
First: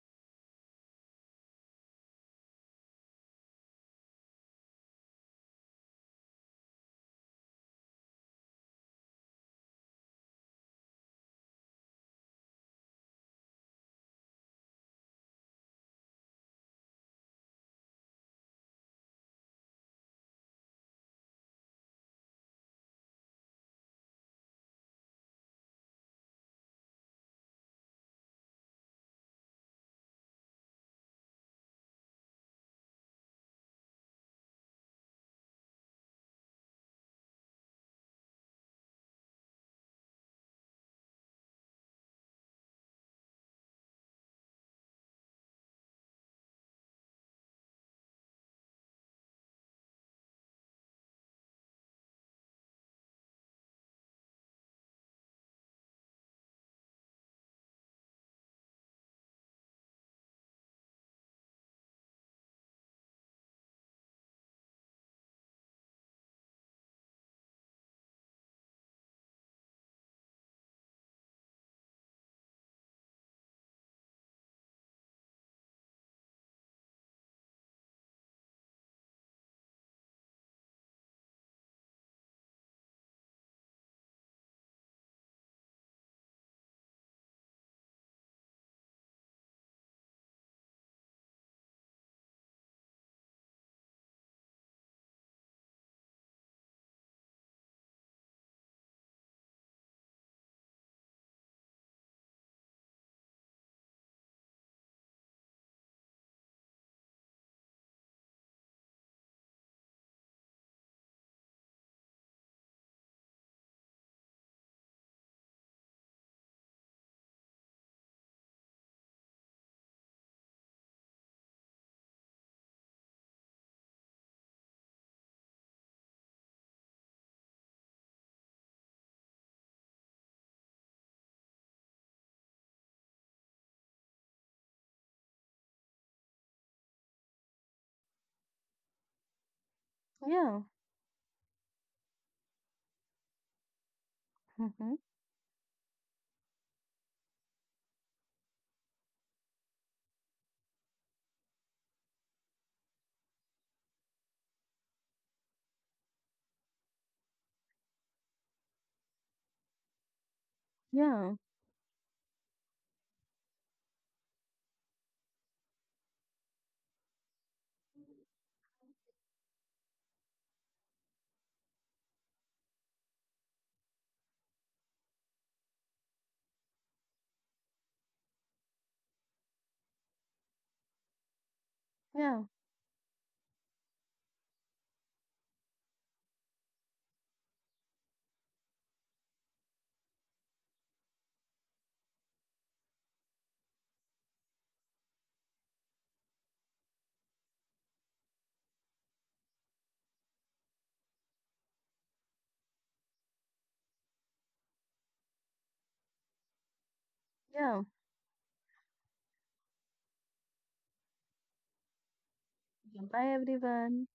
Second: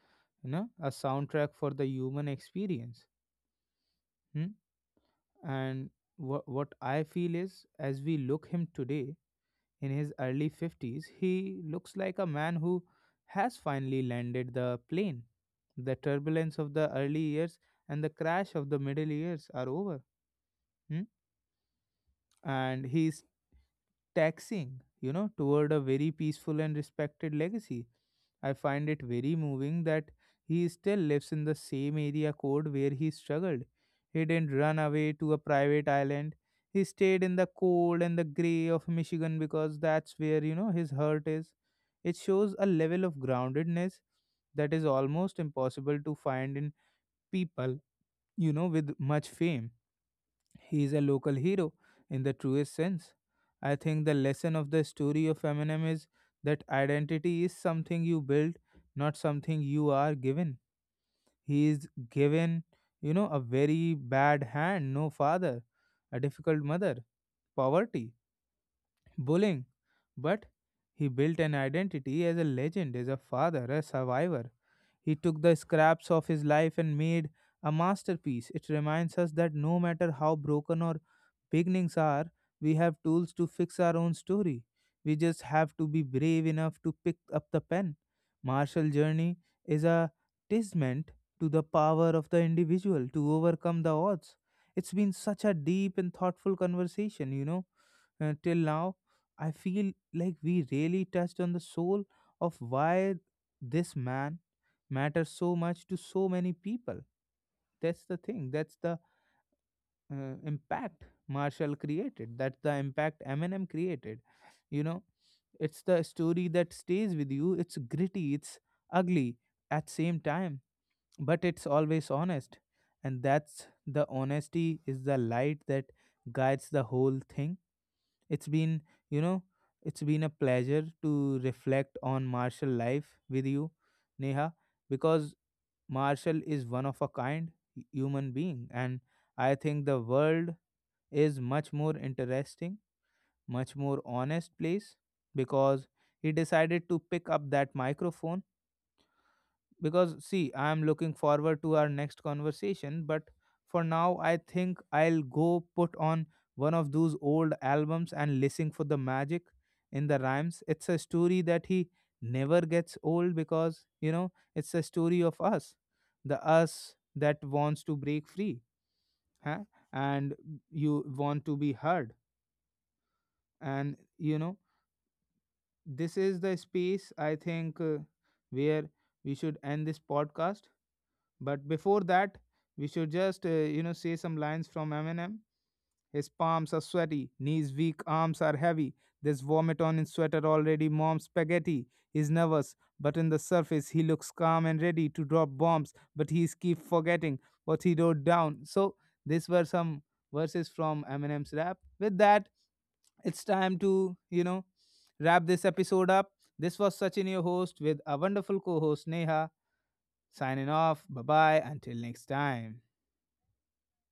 you know, a soundtrack for the human experience. Hmm? And what I feel is, as we look him today in his early 50s, he looks like a man who has finally landed the plane. The turbulence of the early years and the crash of the middle years are over. Hmm? And he's taxing, you know, toward a very peaceful and respected legacy. I find it very moving that he still lives in the same area code where he struggled. He didn't run away to a private island. He stayed in the cold and the gray of Michigan because that's where, you know, his heart is. It shows a level of groundedness that is almost impossible to find in people, you know, with much fame. He is a local hero in the truest sense. I think the lesson of the story of Eminem is that identity is something you build, not something you are given. He is given, you know, a very bad hand: no father, a difficult mother, poverty, bullying, but he built an identity as a legend, as a father, a survivor. He took the scraps of his life and made a masterpiece. It reminds us that no matter how broken our beginnings are, we have tools to fix our own story. We just have to be brave enough to pick up the pen. Martial journey is a testament to the power of the individual to overcome the odds. It's been such a deep and thoughtful conversation, you know. Till now, I feel like we really touched on the soul of why this man matters so much to so many people. That's the thing. That's the impact Marshall created. That's the impact Eminem created. You know, it's the story that stays with you. It's gritty, it's ugly at same time, but it's always honest. And that's the honesty is the light that guides the whole thing. It's been, you know, it's been a pleasure to reflect on martial life with you, Neha, because Marshall is one of a kind human being, and I think the world Yeah, is much more interesting, much more honest hmm, place because he decided to pick up that microphone. Because see, I am looking forward to our next conversation, but for now I think I'll go put on one of those old albums and listen for the magic in the rhymes. It's a yeah, story that he never gets old because, you know, it's a story of us, the us that wants to break free. Huh? And you want to be heard, and you know, this is the space, I think, where we should end this podcast. But before that, yeah, we should just you know, say some lines from Eminem. His palms are sweaty, knees weak, arms are heavy. There's vomit on his sweater already. Mom's spaghetti. He's nervous, but in the surface he looks calm and ready to drop bombs. But he's keep forgetting what he wrote down. So these were some verses from Eminem's rap. With that, it's time to, you know, wrap this episode up. This was Sachin, your yeah. host, with a wonderful co-host Neha. Signing off. Bye bye. Until next time. Bye, everyone.